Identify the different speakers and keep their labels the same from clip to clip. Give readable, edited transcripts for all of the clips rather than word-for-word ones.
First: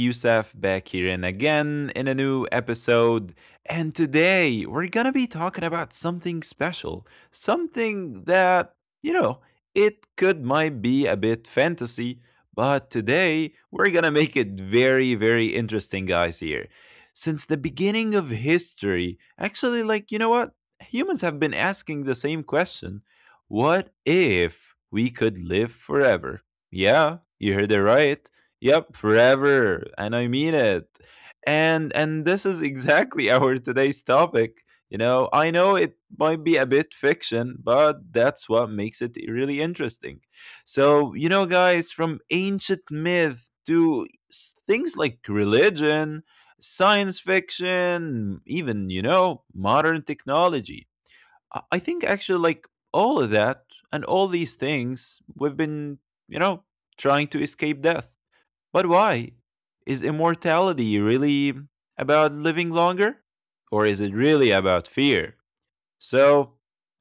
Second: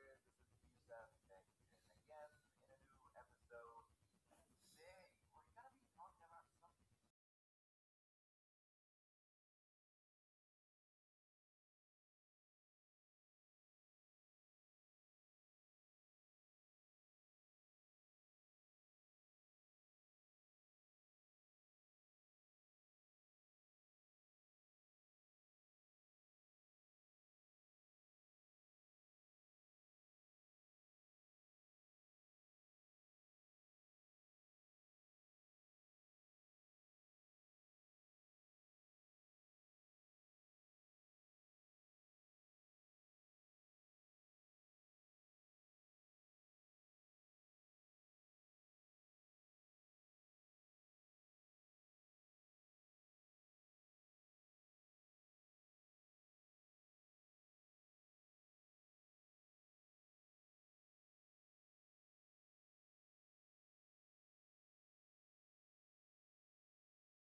Speaker 1: Youssef back here and again in a new episode. And today we're going to be talking about something special, something that, you know, it could might be a bit fantasy, but today we're going to make it very, very interesting, guys. Here, since the beginning of history, actually, like, you know what? Humans have been asking the same question. What if we could live forever? Yeah, you heard it right. Yep, forever, and I mean it. And this is exactly our today's topic. You know, I know it might be a bit fiction, but that's what makes it really interesting. So, you know, guys, from ancient myth to things like religion, science fiction, even, modern technology. I think actually, like all of that and all these things, we've been, you know, trying to escape death. But why? Is immortality really about living longer? Or is it really about fear? So,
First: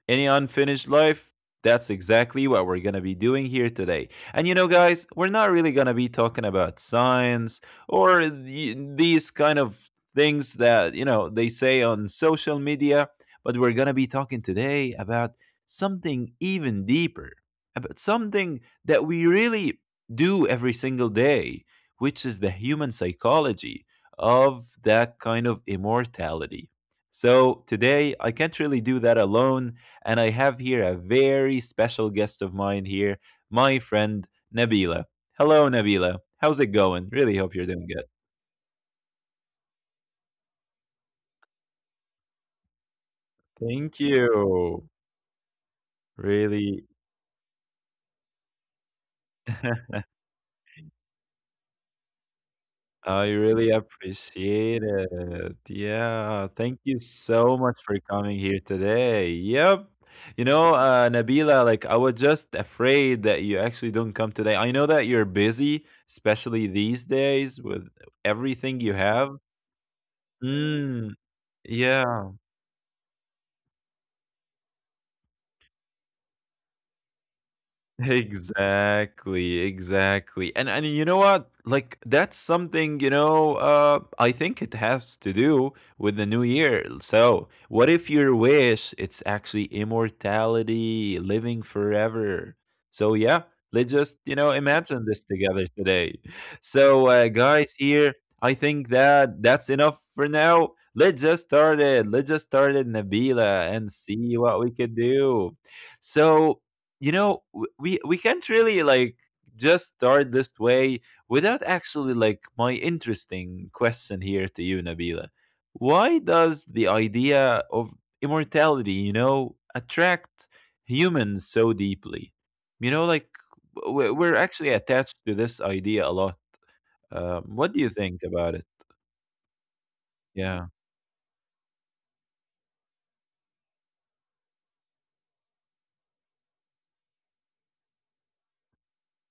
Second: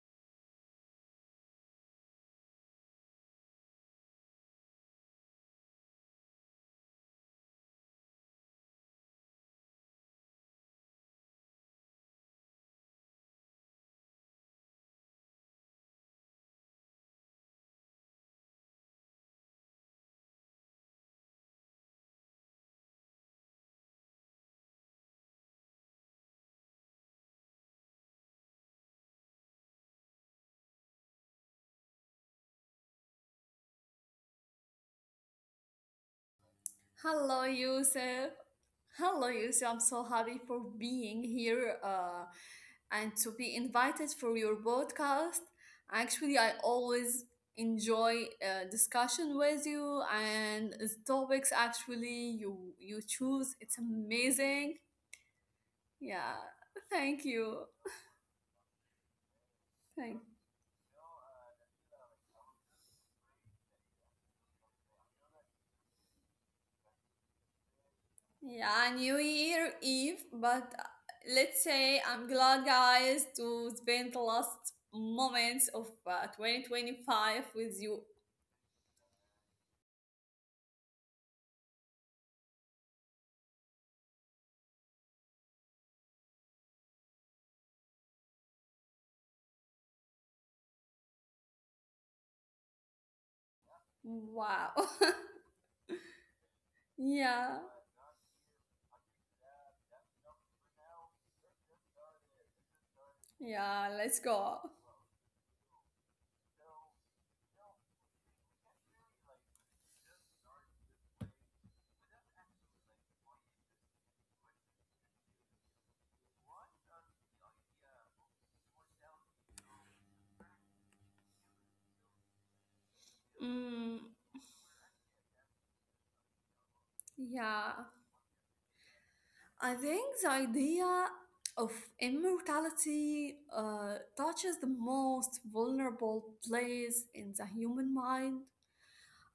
Speaker 1: any unfinished life? That's exactly what we're gonna be doing here today. And you know, guys, we're not really gonna be talking about science or these kind of things that, they say on social media, but we're gonna be talking today about something even deeper, about something that we really do every single day, which is the human psychology of that kind of immortality. So today I can't really do that alone, and I have here a very special guest of mine here, my friend Nabila. Hello, Nabila. How's it going? Really
Speaker 2: Hello,
Speaker 1: hope you're doing good.
Speaker 2: Yusuf. Hello, Yusuf. I'm so happy for being here and to be
Speaker 1: Thank
Speaker 2: invited for your
Speaker 1: you.
Speaker 2: podcast. Actually, I
Speaker 1: Really.
Speaker 2: always enjoy discussion with you and the topics actually you
Speaker 1: I
Speaker 2: choose.
Speaker 1: really
Speaker 2: It's amazing.
Speaker 1: appreciate it.
Speaker 2: Yeah.
Speaker 1: Yeah, thank you
Speaker 2: Thank
Speaker 1: so
Speaker 2: you.
Speaker 1: much for coming here today. Yep.
Speaker 2: Thank
Speaker 1: You know, Nabila, like I was just afraid that you actually don't come today. I know that you're busy, especially these days with everything
Speaker 2: Yeah,
Speaker 1: you
Speaker 2: New
Speaker 1: have.
Speaker 2: Year Eve, but
Speaker 1: Mm,
Speaker 2: let's say
Speaker 1: yeah.
Speaker 2: I'm glad, guys, to spend the last moments of 2025 with you.
Speaker 1: Exactly, exactly. And you know what? Like that's something, I think it has to do with the new year. So, what if your wish it's actually immortality, living forever? So, yeah, let's just,
Speaker 2: Wow.
Speaker 1: imagine this together today. So,
Speaker 2: Yeah,
Speaker 1: guys here, I think that that's enough for now. Let's just start it. Let's just start it, Nabila,
Speaker 2: yeah,
Speaker 1: and
Speaker 2: let's
Speaker 1: see
Speaker 2: go.
Speaker 1: what we could do. So, you know we can't really like just start this way without actually like my interesting question here to you, Nabila. Why does the idea of immortality, attract humans so deeply? you know like
Speaker 2: Mm,
Speaker 1: we're actually attached to this idea a lot.
Speaker 2: yeah,
Speaker 1: What do you think about it?
Speaker 2: I think the
Speaker 1: Yeah.
Speaker 2: idea of immortality touches the most vulnerable place in the human mind,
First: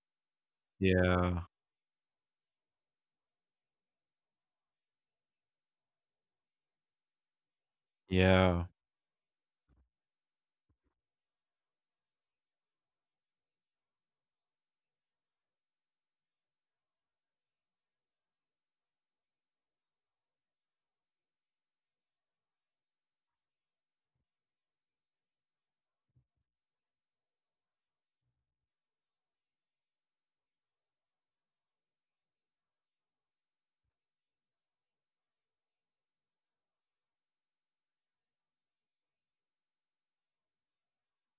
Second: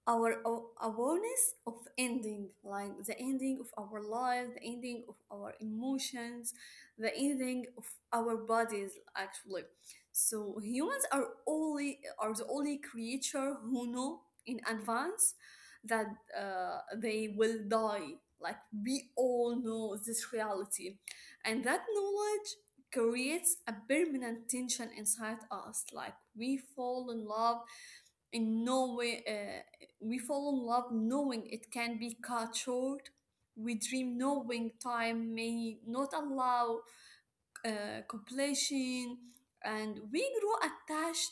Speaker 2: our
Speaker 1: Yeah.
Speaker 2: awareness of ending, like the ending of our life, the ending of our emotions, the ending of our
Speaker 1: Yeah.
Speaker 2: bodies actually. So humans are the only creature who know in advance that they will die. Like, we all know this reality, and that knowledge creates a permanent tension inside us. Like, we fall in love in no way, we fall in love knowing it can be cut short. We dream knowing time may not allow completion. And we grow attached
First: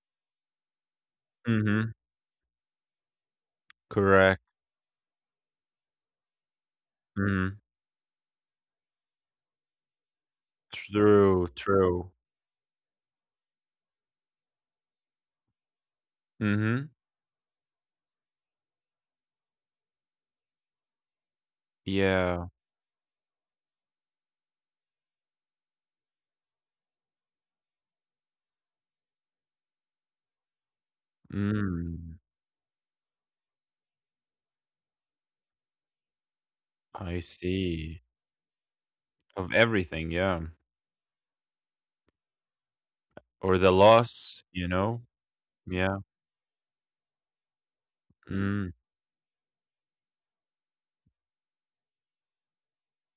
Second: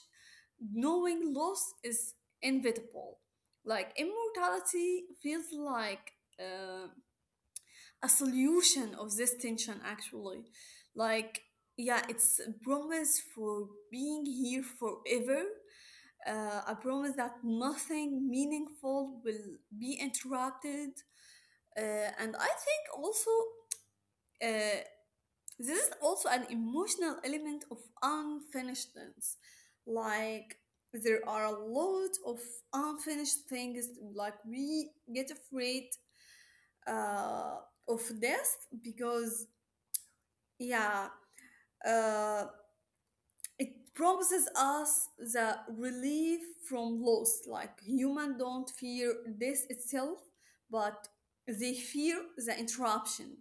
Speaker 2: knowing loss
Speaker 1: Mm-hmm.
Speaker 2: is inevitable. Like
Speaker 1: Correct.
Speaker 2: immortality feels like uh,
Speaker 1: Mm.
Speaker 2: a solution of this tension actually. Like,
Speaker 1: True,
Speaker 2: yeah,
Speaker 1: true.
Speaker 2: it's a promise for being here forever, a
Speaker 1: Mm-hmm.
Speaker 2: promise that nothing meaningful will be interrupted. And I
Speaker 1: Yeah.
Speaker 2: think also, uh, this is also an emotional element of unfinishedness. Like, there are a lot
Speaker 1: Mm.
Speaker 2: of unfinished things. Like, we get afraid
Speaker 1: I
Speaker 2: uh, of
Speaker 1: see.
Speaker 2: death because
Speaker 1: Of everything, yeah.
Speaker 2: Yeah, uh,
Speaker 1: Or
Speaker 2: it
Speaker 1: the
Speaker 2: promises
Speaker 1: loss, you
Speaker 2: us
Speaker 1: know?
Speaker 2: the
Speaker 1: Yeah.
Speaker 2: relief from loss. Like, human don't
Speaker 1: Mm,
Speaker 2: fear this itself, but they fear the interruption,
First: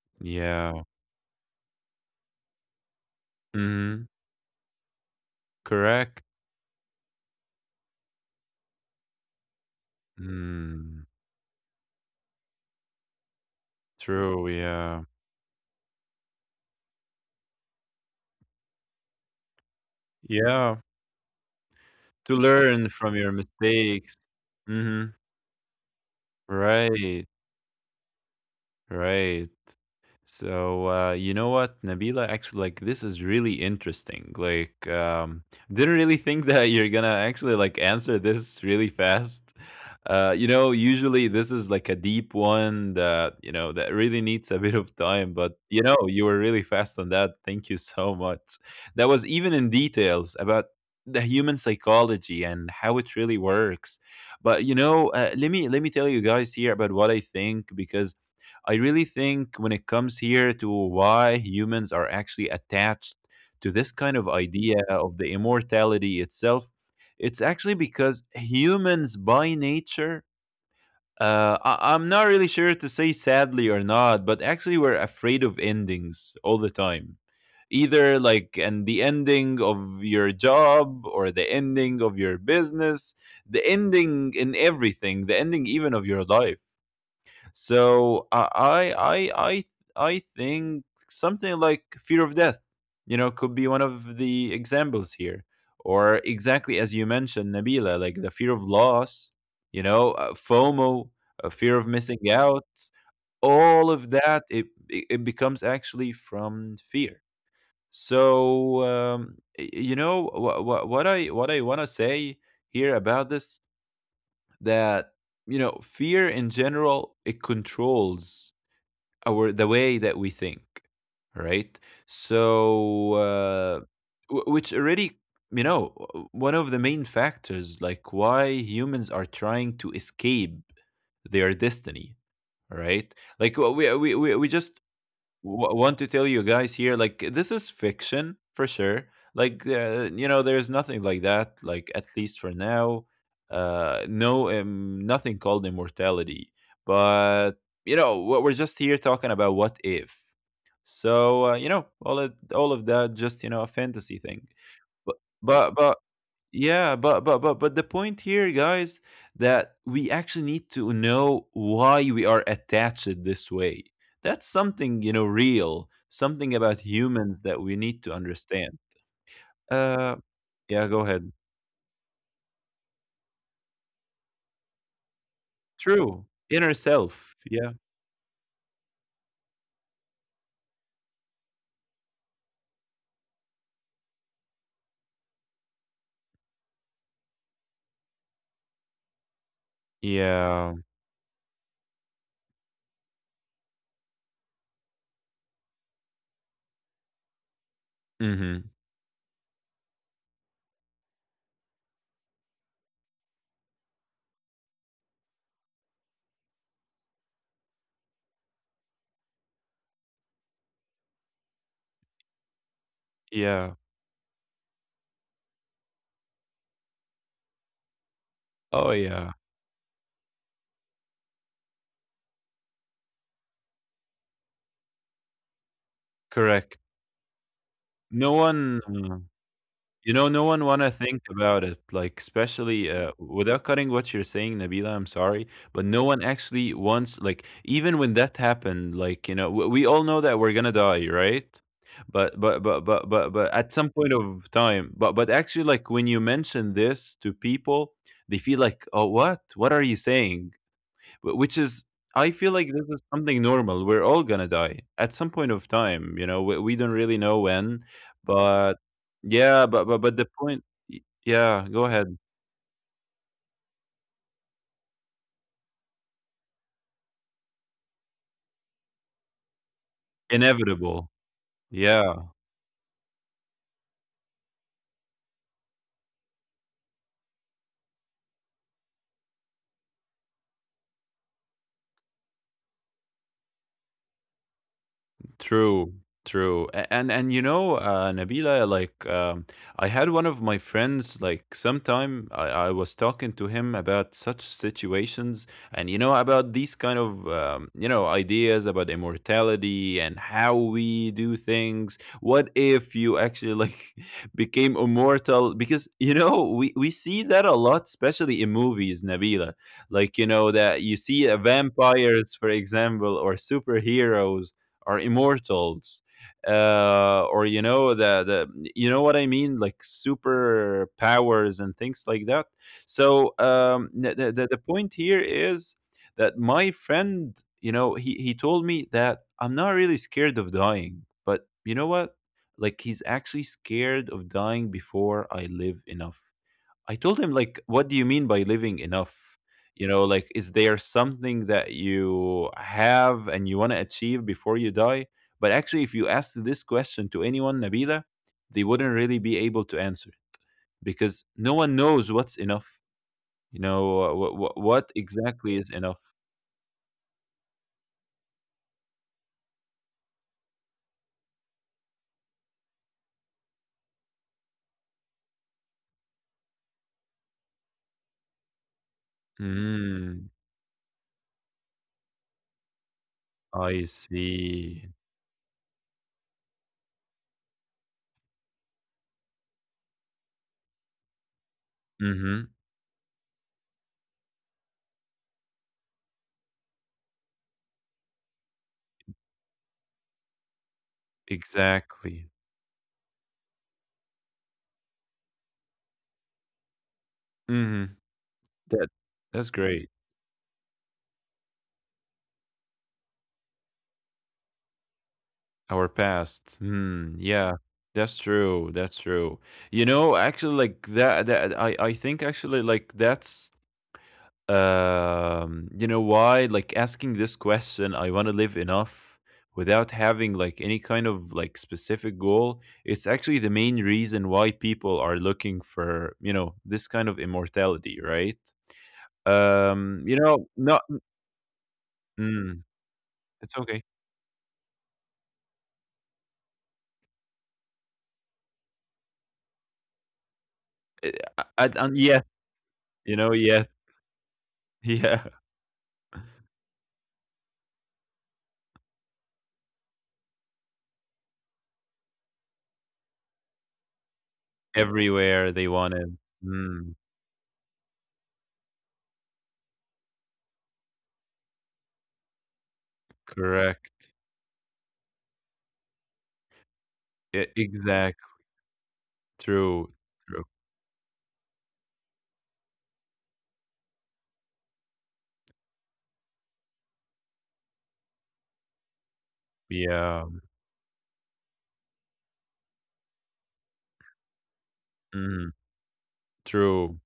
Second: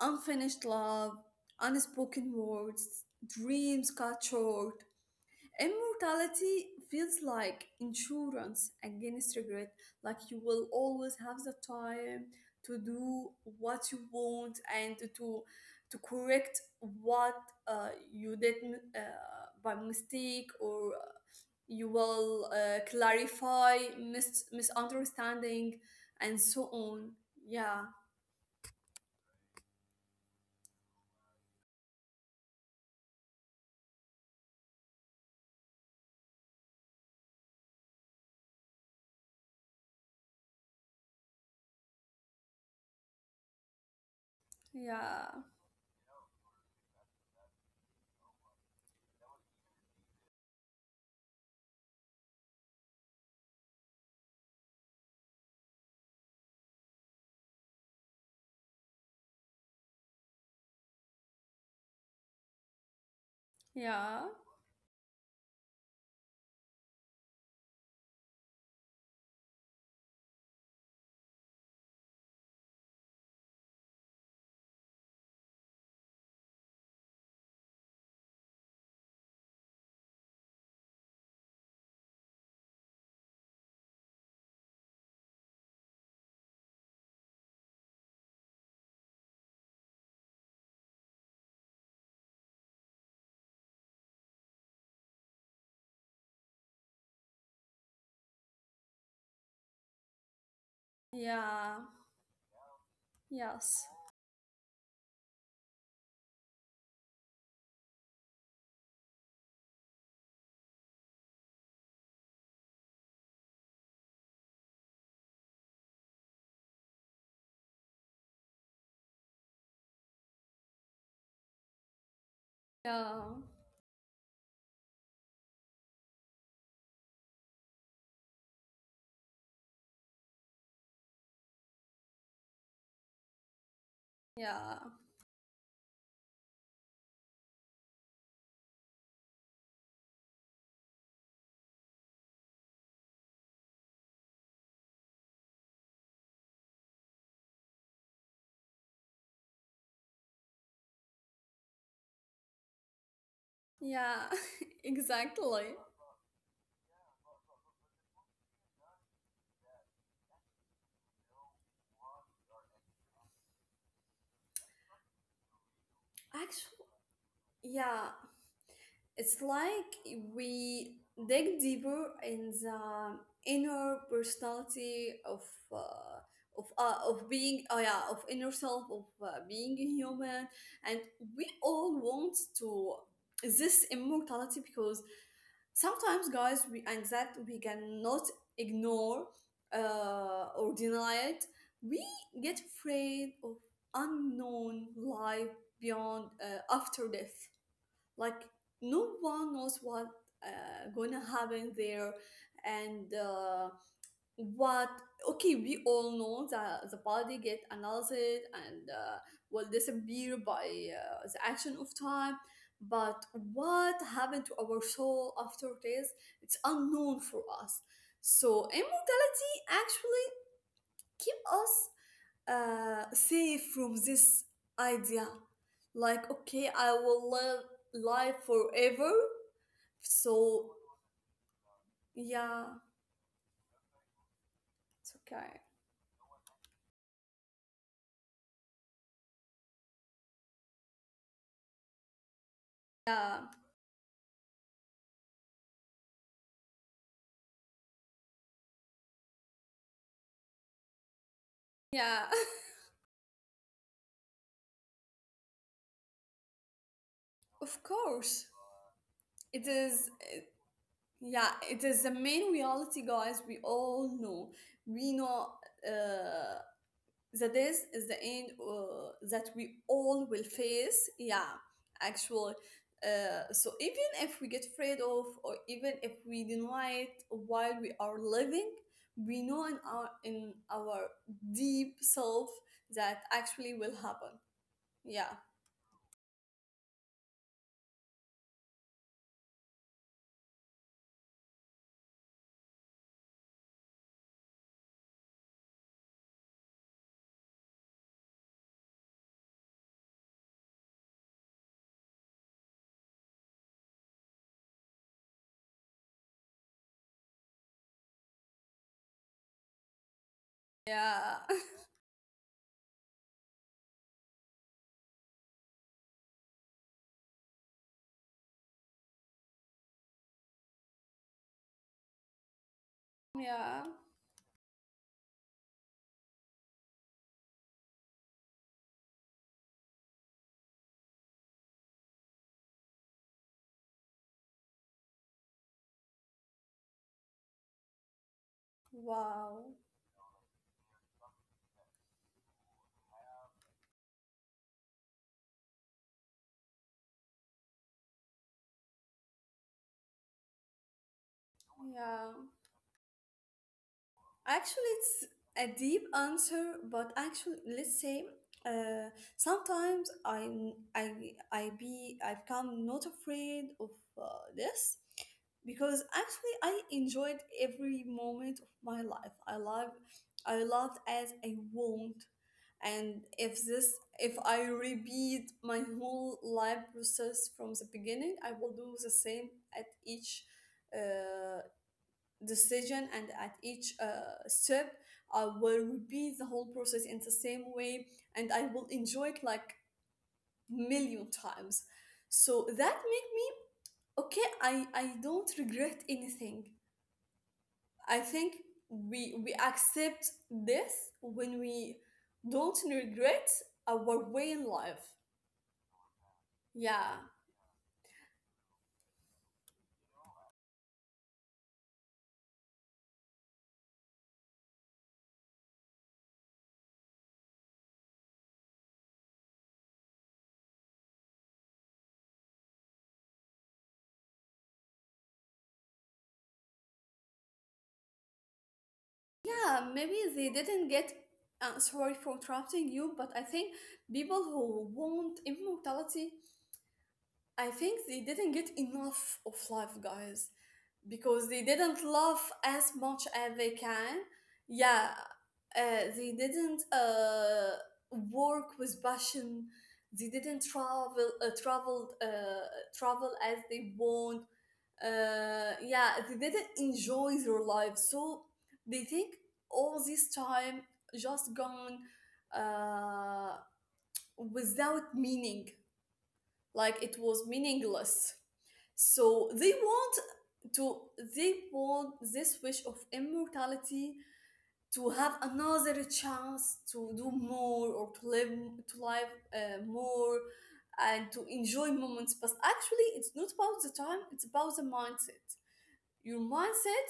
Speaker 2: unfinished
Speaker 1: yeah.
Speaker 2: love, unspoken words, dreams
Speaker 1: Mhm.
Speaker 2: cut short.
Speaker 1: Correct.
Speaker 2: Immortality feels like insurance against regret, like you will
Speaker 1: Mm,
Speaker 2: always have the time to do what you
Speaker 1: true,
Speaker 2: want and
Speaker 1: yeah.
Speaker 2: to correct what you did by mistake,
Speaker 1: Yeah.
Speaker 2: or you
Speaker 1: To
Speaker 2: will
Speaker 1: learn from your
Speaker 2: clarify
Speaker 1: mistakes. Mhm.
Speaker 2: misunderstanding and so on.
Speaker 1: Right.
Speaker 2: Yeah,
Speaker 1: Right. So you know what, Nabila? Actually, like this is really interesting. Like, didn't really think that you're gonna actually like answer this really fast. You know, usually this is like a deep one that that really needs a bit of
Speaker 2: yeah,
Speaker 1: time. But you were really fast on that. Thank you so much. That was even in details about the human psychology and how it really works. But you know, let me tell you guys here about what I think, because I really think when it comes here to why humans are actually attached to this kind
Speaker 2: yeah,
Speaker 1: of idea of the immortality itself, it's actually because humans by nature, I'm not really sure to say sadly or not, but actually we're afraid of endings all the time. Either like and the ending of your job or the ending of your business, the ending in everything, the ending even of your life. So I think something like fear of death, you know, could be one of the examples here, or exactly as you mentioned, Nabila, like the fear of loss, you know, FOMO, a fear
Speaker 2: yeah,
Speaker 1: of missing out.
Speaker 2: yes,
Speaker 1: All of that, it becomes actually from fear. So you know what I want to say here about this, that you know fear in general, it controls our the way that we think, right? So
Speaker 2: yeah,
Speaker 1: which already, you know, one of the main factors like why humans are trying to escape their destiny, right? Like we
Speaker 2: yeah.
Speaker 1: just want to tell you guys here, like this is fiction for sure. Like you know, there's nothing like that, like at least for now. No, nothing called immortality. But you know what, we're just here talking about what if. So you know, all of that, just you know a fantasy
Speaker 2: Yeah,
Speaker 1: thing. But
Speaker 2: exactly.
Speaker 1: but but yeah, but the point here, guys, that we actually need to know why we are attached this way. That's something, real, something about
Speaker 2: Actually,
Speaker 1: humans that we need
Speaker 2: yeah,
Speaker 1: to understand.
Speaker 2: it's like
Speaker 1: Uh yeah,
Speaker 2: we
Speaker 1: go ahead.
Speaker 2: dig deeper in the inner personality of uh,
Speaker 1: True. Inner
Speaker 2: of
Speaker 1: self.
Speaker 2: being
Speaker 1: Yeah.
Speaker 2: oh yeah of inner self of being a human, and we all want to this immortality because sometimes, guys, we and that we cannot ignore or
Speaker 1: Yeah.
Speaker 2: deny it. We get afraid of unknown life beyond, after death. Like,
Speaker 1: Mhm.
Speaker 2: no one knows what gonna happen there. And what okay, we all know that the body get analyzed and will disappear by the action of time, but
Speaker 1: Yeah.
Speaker 2: what happened to our soul after this, it's unknown for us. So
Speaker 1: Oh yeah.
Speaker 2: immortality actually keep us safe from this idea. Like,
Speaker 1: Correct.
Speaker 2: okay, I will live
Speaker 1: No
Speaker 2: life
Speaker 1: one
Speaker 2: forever.
Speaker 1: You know, no one
Speaker 2: So,
Speaker 1: wanna think about it, like, especially,
Speaker 2: yeah,
Speaker 1: without cutting what you're saying, Nabila, I'm
Speaker 2: it's
Speaker 1: sorry,
Speaker 2: okay.
Speaker 1: but no one actually wants, like, even when that happened, like, we all know that we're gonna die, right? But
Speaker 2: Yeah,
Speaker 1: at some point of time, but actually, like, when you mention this to people, they feel like, "Oh, what? What are you saying?" Which is,
Speaker 2: yeah,
Speaker 1: I feel like this is something normal, we're all gonna die at some point of time. You know, we don't really know
Speaker 2: of
Speaker 1: when.
Speaker 2: course.
Speaker 1: But
Speaker 2: It
Speaker 1: yeah,
Speaker 2: is,
Speaker 1: but the point,
Speaker 2: yeah,
Speaker 1: yeah,
Speaker 2: it
Speaker 1: go
Speaker 2: is the
Speaker 1: ahead.
Speaker 2: main reality, guys. We all know. We know. Uh, the days is the end that we all will face.
Speaker 1: Inevitable.
Speaker 2: Yeah,
Speaker 1: Yeah.
Speaker 2: actual, so even if we get afraid of, or even if we deny it while we are living, we know in our deep self that actually will happen. Yeah,
Speaker 1: True, true. And Nabila, like I had one of my friends, like sometime I was talking to him about such situations, and you know about these kind of ideas about immortality and how we do things. What if you actually like became immortal? Because we see that a lot, especially in movies, Nabila. Like you know that you see
Speaker 2: yeah,
Speaker 1: vampires, for example, or superheroes are immortals. Or you know the you know what I mean, like super powers and things like that. So
Speaker 2: yeah,
Speaker 1: the point here is that my friend, you know, he told me that I'm not really scared of dying, but you know what, like he's actually scared of dying before I live enough. I told him like, "What do you mean by living enough?
Speaker 2: wow,
Speaker 1: Like, is there something that you have and you want to achieve before you die?" But actually, if you asked this question to anyone, Nabila, they wouldn't really be able to answer it, because no one knows
Speaker 2: yeah.
Speaker 1: what's enough.
Speaker 2: Actually,
Speaker 1: What
Speaker 2: it's
Speaker 1: exactly
Speaker 2: a
Speaker 1: is enough?
Speaker 2: deep answer, but actually, let's say, uh, sometimes I be I become not afraid of uh, this because actually I enjoyed every moment of my life. I love
Speaker 1: Mm,
Speaker 2: I loved as I want, and if
Speaker 1: I
Speaker 2: this if I
Speaker 1: see.
Speaker 2: repeat my whole life process from the beginning, I will do the same at each uh,
Speaker 1: Mm-hmm.
Speaker 2: decision and at each step. I will repeat the whole process in the same way, and I will enjoy it like million times,
Speaker 1: Exactly.
Speaker 2: so that make me okay, i don't regret anything.
Speaker 1: Mm-hmm.
Speaker 2: I think
Speaker 1: That that's
Speaker 2: we
Speaker 1: great.
Speaker 2: accept this when we don't regret our way in life.
Speaker 1: Our past.
Speaker 2: Yeah,
Speaker 1: Hmm. Yeah, that's true. That's true. You know, actually, like that. That I think actually like that's. You know why? Like asking this question, I want to live enough without having like any kind of like specific goal. It's actually the main reason why people are looking for this kind of immortality, right?
Speaker 2: yeah, maybe
Speaker 1: You
Speaker 2: they
Speaker 1: know, not.
Speaker 2: didn't get, sorry for
Speaker 1: Mm,
Speaker 2: interrupting you, but I
Speaker 1: it's
Speaker 2: think
Speaker 1: okay.
Speaker 2: people who want immortality, I think they didn't get enough of life, guys,
Speaker 1: Uh,
Speaker 2: because they didn't
Speaker 1: and yet,
Speaker 2: love as much as they
Speaker 1: yet.
Speaker 2: can. Yeah,
Speaker 1: Yeah.
Speaker 2: uh, they didn't work with passion. They didn't travel, travel as they want.
Speaker 1: Everywhere they wanted.
Speaker 2: Yeah, they didn't
Speaker 1: Mm,
Speaker 2: enjoy their life, so they think all this time just gone uh,
Speaker 1: correct.
Speaker 2: without meaning. Like, it
Speaker 1: E
Speaker 2: was
Speaker 1: exact.
Speaker 2: meaningless, so they
Speaker 1: True,
Speaker 2: want
Speaker 1: true.
Speaker 2: to they want this wish of immortality to have another chance to do more, or to live
Speaker 1: Yeah.
Speaker 2: more and to enjoy moments. But actually, it's not about the time, it's about the mindset.
Speaker 1: Mhm.
Speaker 2: Your
Speaker 1: True.
Speaker 2: mindset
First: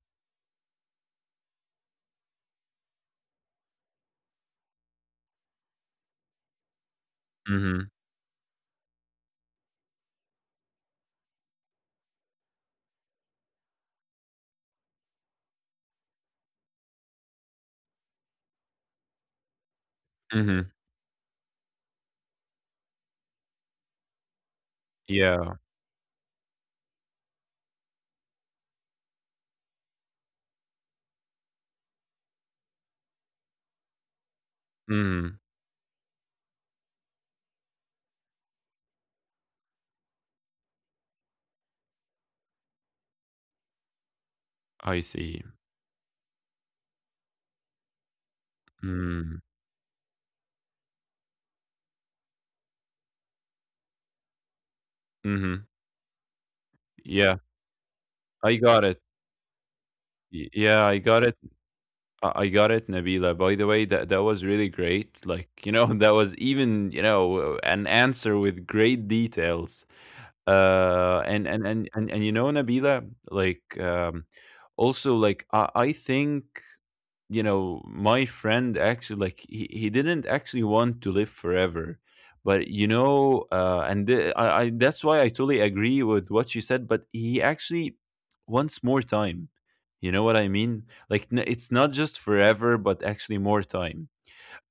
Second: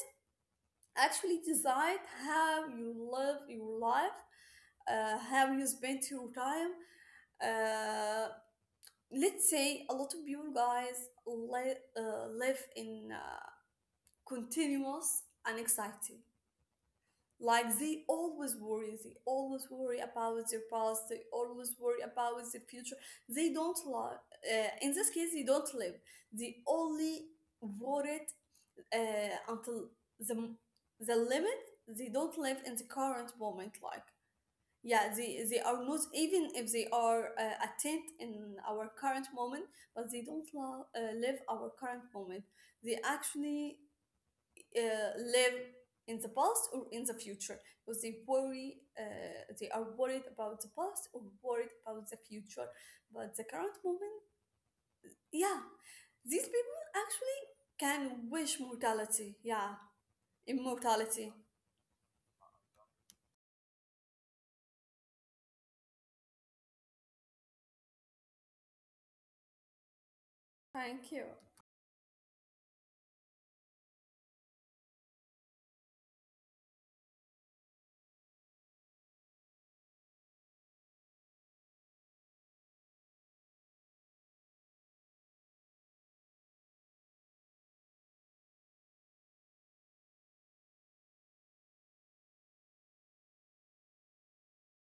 Speaker 2: actually decide how you live your life, how you spend your time.
Speaker 1: Mhm,
Speaker 2: uh, let's say a lot of you guys live in continuous anxiety. Like, they always worry, they always worry about their
Speaker 1: mhm.
Speaker 2: past, they always worry about their future. They don't love, in this case, they
Speaker 1: Yeah.
Speaker 2: don't live. They only worry until the the limit. They don't live in the current moment. Like, yeah,
Speaker 1: Mhm.
Speaker 2: they are not, even if they are attent in our current moment, but they don't live our current moment. They actually
Speaker 1: I see.
Speaker 2: live in the past or in the future because they worry,
Speaker 1: Mm,
Speaker 2: they are worried about the past or worried about the future. But the current moment,
Speaker 1: mhm.
Speaker 2: yeah, these people
Speaker 1: Yeah.
Speaker 2: actually can
Speaker 1: I
Speaker 2: wish
Speaker 1: got it.
Speaker 2: mortality. Yeah,
Speaker 1: Y yeah, I got
Speaker 2: immortality.
Speaker 1: it. I got it, Nabila. By the way, that was really great. Like, that was even, an answer with great details.
Speaker 2: Thank you.
Speaker 1: And Nabila, like also like I think you know my friend actually like he didn't actually want to live forever, but and th- I that's why I totally agree with what she said. But he actually wants more time. You know what I mean? Like, it's not just forever, but actually more time,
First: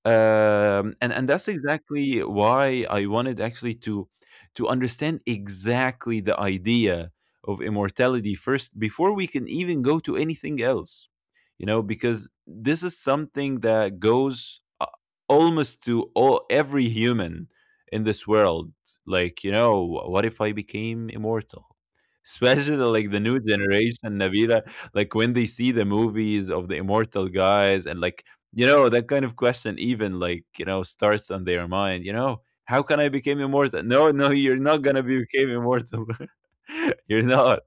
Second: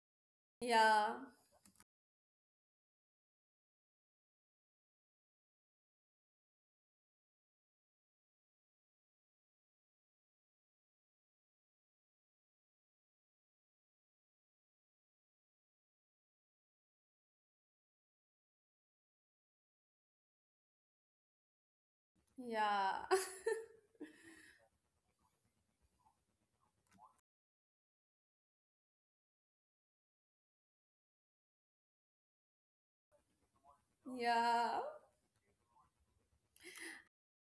Speaker 2: Yeah,
Speaker 1: and that's exactly why I wanted actually to understand exactly the idea of immortality first before we can even go to anything else, you know, because this is something that goes, almost to all every human in this world. Like, you know, what if I became immortal? Especially like
Speaker 2: yeah,
Speaker 1: the new generation, Nabila, like when they see the movies of the immortal guys, and like, you know, that kind of question even like, you know, starts on their mind. You know, how can I become immortal? No, no, you're not
Speaker 2: yeah,
Speaker 1: gonna be become immortal. You're not.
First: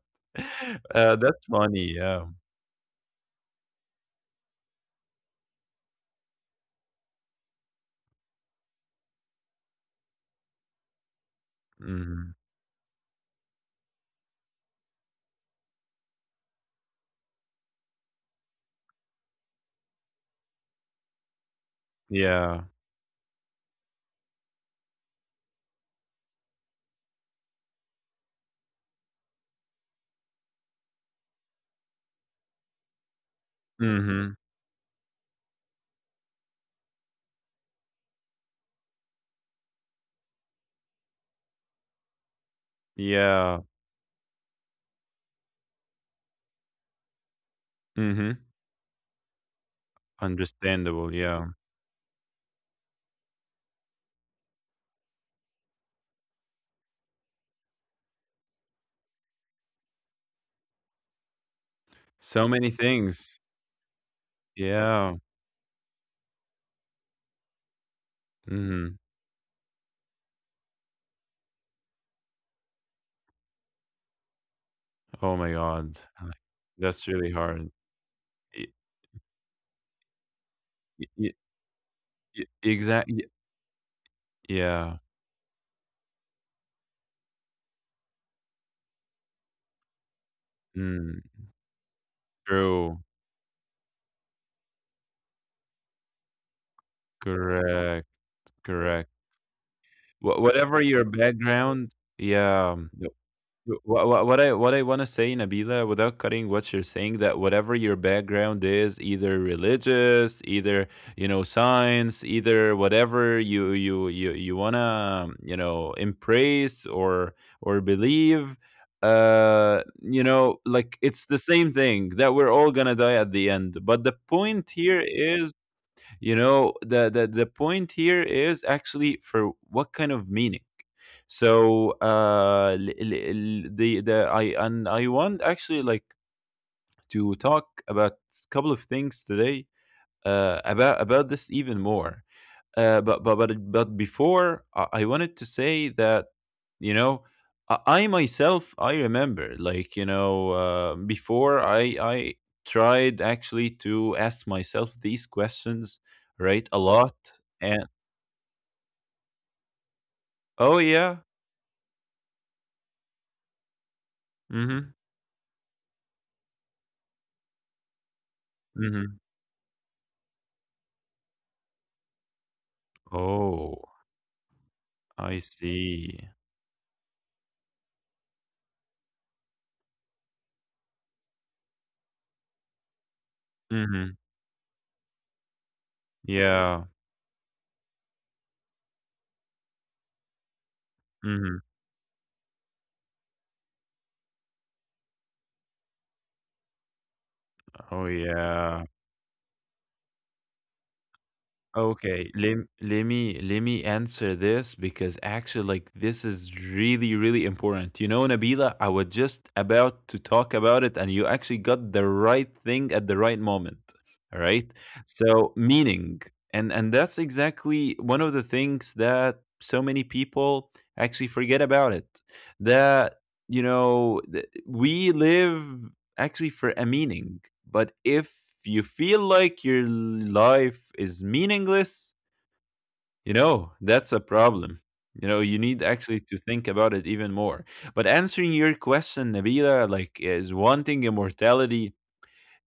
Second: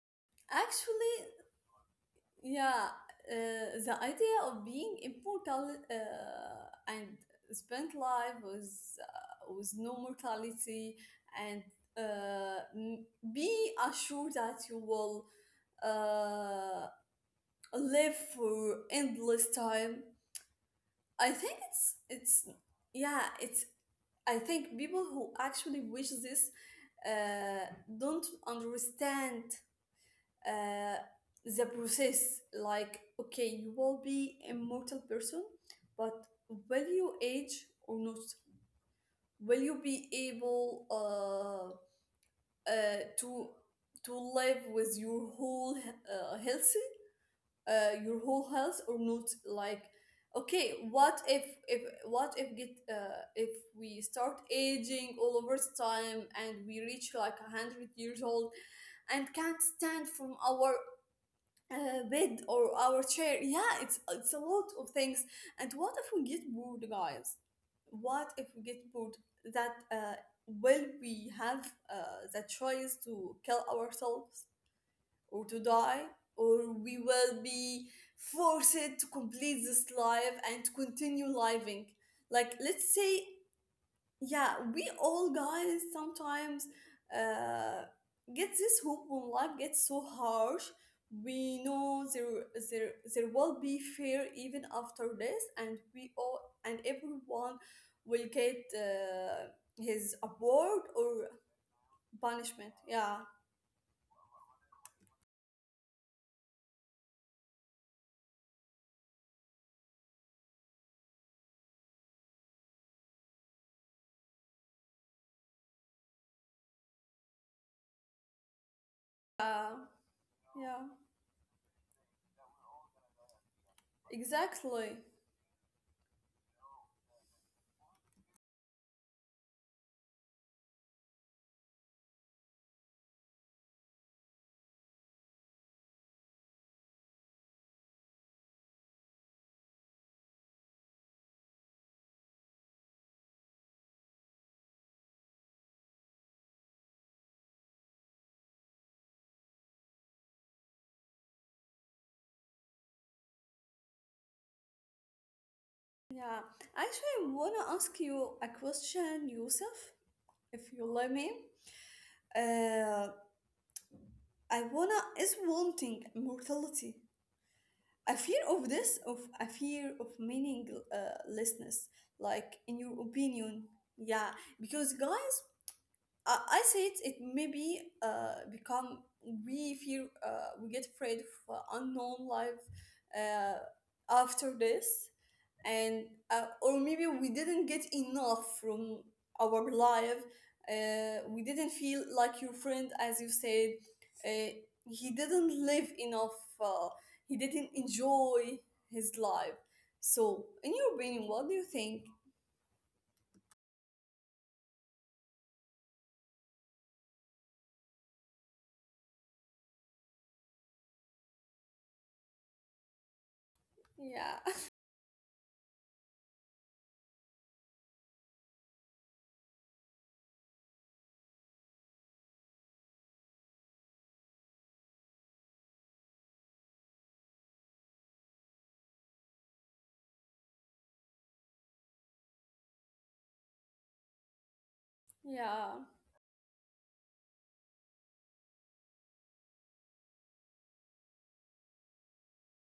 Speaker 2: actually
Speaker 1: That's funny. Yeah.
Speaker 2: Yeah, the idea of being immortal and spent life with, with no mortality, and
Speaker 1: Hmm.
Speaker 2: uh, m- be assured that you will uh, live for endless time. I think
Speaker 1: Yeah.
Speaker 2: it's yeah, it's I think people who actually wish this, uh, don't understand uh, the process. Like, okay, you will
Speaker 1: Hmm.
Speaker 2: be immortal person, but will you age or not? Will you be able, uh,
Speaker 1: Yeah.
Speaker 2: to to live with your whole health
Speaker 1: Hmm.
Speaker 2: your whole health or not? Like, okay,
Speaker 1: Understandable.
Speaker 2: what
Speaker 1: Yeah.
Speaker 2: if if what if get uh, if we start aging all over time and we reach like a 100 years old and can't stand from our bed
Speaker 1: So many
Speaker 2: or our
Speaker 1: things.
Speaker 2: chair. Yeah, it's a lot of
Speaker 1: Yeah.
Speaker 2: things. And what if we get bored, guys? What if we get
Speaker 1: Hmm.
Speaker 2: bored? That will we have the choice to kill ourselves
Speaker 1: Oh
Speaker 2: or
Speaker 1: my
Speaker 2: to
Speaker 1: god.
Speaker 2: die,
Speaker 1: Like,
Speaker 2: or we
Speaker 1: that's really
Speaker 2: will
Speaker 1: hard.
Speaker 2: be
Speaker 1: y-
Speaker 2: forced to complete this life and to
Speaker 1: y-
Speaker 2: continue
Speaker 1: y-
Speaker 2: living? Like, let's say
Speaker 1: exactly.
Speaker 2: yeah, we
Speaker 1: Yeah.
Speaker 2: all, guys, sometimes uh, get this hope when life gets so harsh.
Speaker 1: Mm,
Speaker 2: We know there there
Speaker 1: true.
Speaker 2: there will be fear even after this, and we all and everyone
Speaker 1: Correct.
Speaker 2: will get
Speaker 1: Correct.
Speaker 2: his award
Speaker 1: Whatever
Speaker 2: or
Speaker 1: your background.
Speaker 2: punishment.
Speaker 1: Yeah, no.
Speaker 2: Yeah,
Speaker 1: What I wanna say, Nabila, without cutting what you're saying, that whatever your background is, either religious, either, you know, science, either whatever you wanna, you know, embrace or believe,
Speaker 2: yeah,
Speaker 1: you know,
Speaker 2: yeah,
Speaker 1: like, it's the same thing that we're all gonna die at the end. But the point
Speaker 2: exactly,
Speaker 1: here is, you know, the point here is actually for what kind of meaning. So the I and I want actually like to talk about a couple of things today, about this even more, but before I wanted to say that, you know, I myself I remember, like, you know, before I tried actually to ask myself these questions,
Speaker 2: yeah,
Speaker 1: right, a
Speaker 2: actually I
Speaker 1: lot.
Speaker 2: want to
Speaker 1: And.
Speaker 2: ask you a question, Yusuf, if
Speaker 1: Oh
Speaker 2: you let
Speaker 1: yeah.
Speaker 2: me, uh,
Speaker 1: Mm-hmm.
Speaker 2: Ivana is wanting mortality. A fear of this,
Speaker 1: Mm-hmm.
Speaker 2: of a fear of meaninglessness, like in your opinion.
Speaker 1: Oh,
Speaker 2: Yeah, because, guys,
Speaker 1: I see.
Speaker 2: I say it, it maybe become we fear, we get afraid of unknown life uh,
Speaker 1: Mm-hmm.
Speaker 2: after this, and or
Speaker 1: Yeah.
Speaker 2: maybe we didn't get enough from our life. We
Speaker 1: Mm-hmm.
Speaker 2: didn't feel, like your friend as you said, uh, he didn't live enough, uh, he didn't
Speaker 1: Oh
Speaker 2: enjoy
Speaker 1: yeah.
Speaker 2: his life. So in your opinion, what do you think?
Speaker 1: Okay, let me answer this because actually like this is really really important. You know, Nabila, I was just about to talk about it and you actually got the right thing at the right moment. All
Speaker 2: Yeah,
Speaker 1: right? So, meaning, and that's exactly one of the things that so many people actually forget about it. That, you know, we live actually for a meaning. But if you feel like your life is meaningless, you know, that's a problem. You know, you
Speaker 2: yeah,
Speaker 1: need actually to think about it even more. But answering your question, Nabila, like is wanting immortality,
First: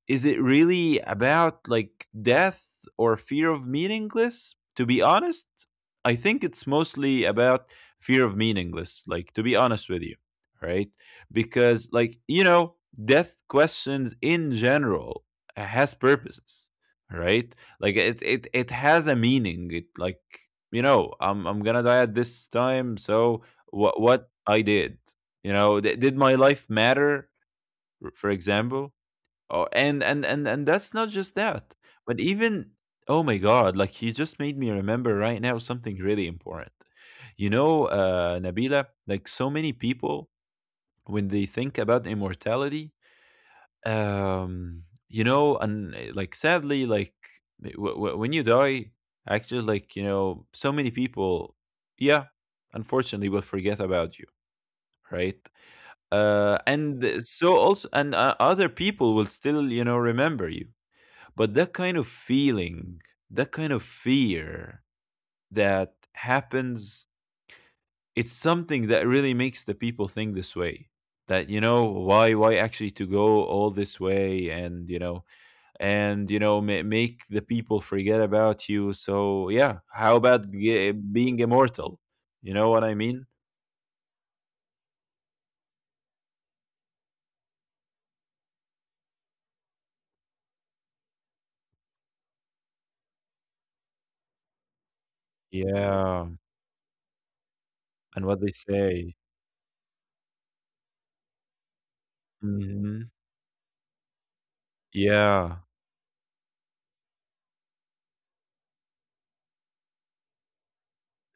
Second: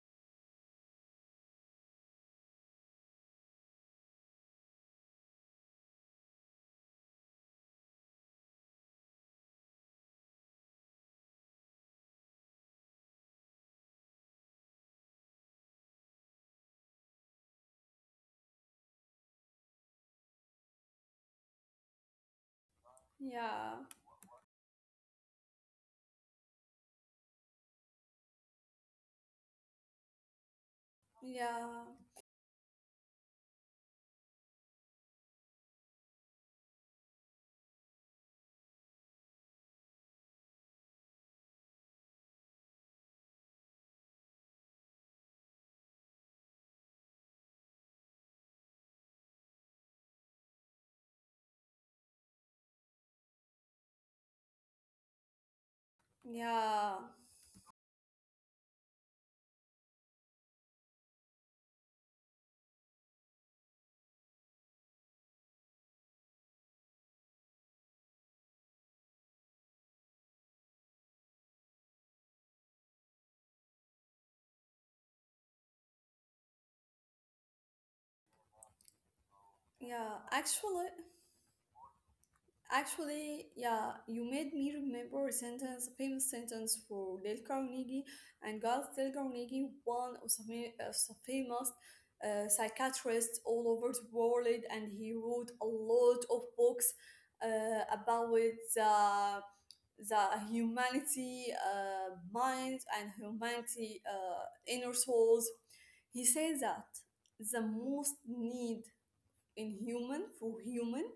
Speaker 1: is it really about like death or fear of meaningless? To be honest, I think it's mostly about fear of meaningless, like to be honest with you, right? Because, like, you know, death questions in general has purposes, right? Like it has a meaning. It, like, you know, I'm going to die at this time, so
Speaker 2: yeah,
Speaker 1: what I did, you know, did my life matter, for example? Oh, and that's not just that,
Speaker 2: yeah,
Speaker 1: but even, oh my god, like you just made me remember right now something really important. You know, Nabila, like so many people when they think about immortality, um, you know, and like sadly, like when you die, actually, like, you know, so many people, yeah, unfortunately, will forget about you, right?
Speaker 2: yeah,
Speaker 1: And so also, and other people will still, you know, remember you. But that kind of feeling, that kind of fear that happens, it's something that really makes the people think this way. That, you know, why actually to go all this way, and you know, and you know, make the people forget about you. So, yeah, how
Speaker 2: yeah,
Speaker 1: about
Speaker 2: actually
Speaker 1: being immortal? You know what I mean?
Speaker 2: Actually, yeah, you made me remember a sentence, a famous sentence for Dale Carnegie, and, guys, Dale Carnegie, one of the, of the famous psychiatrists all over the world, and he wrote a
Speaker 1: Yeah,
Speaker 2: lot of books
Speaker 1: and what they
Speaker 2: about
Speaker 1: say.
Speaker 2: the the humanity mind
Speaker 1: Hmm.
Speaker 2: and humanity inner
Speaker 1: Yeah.
Speaker 2: souls. He says that the most need in human for human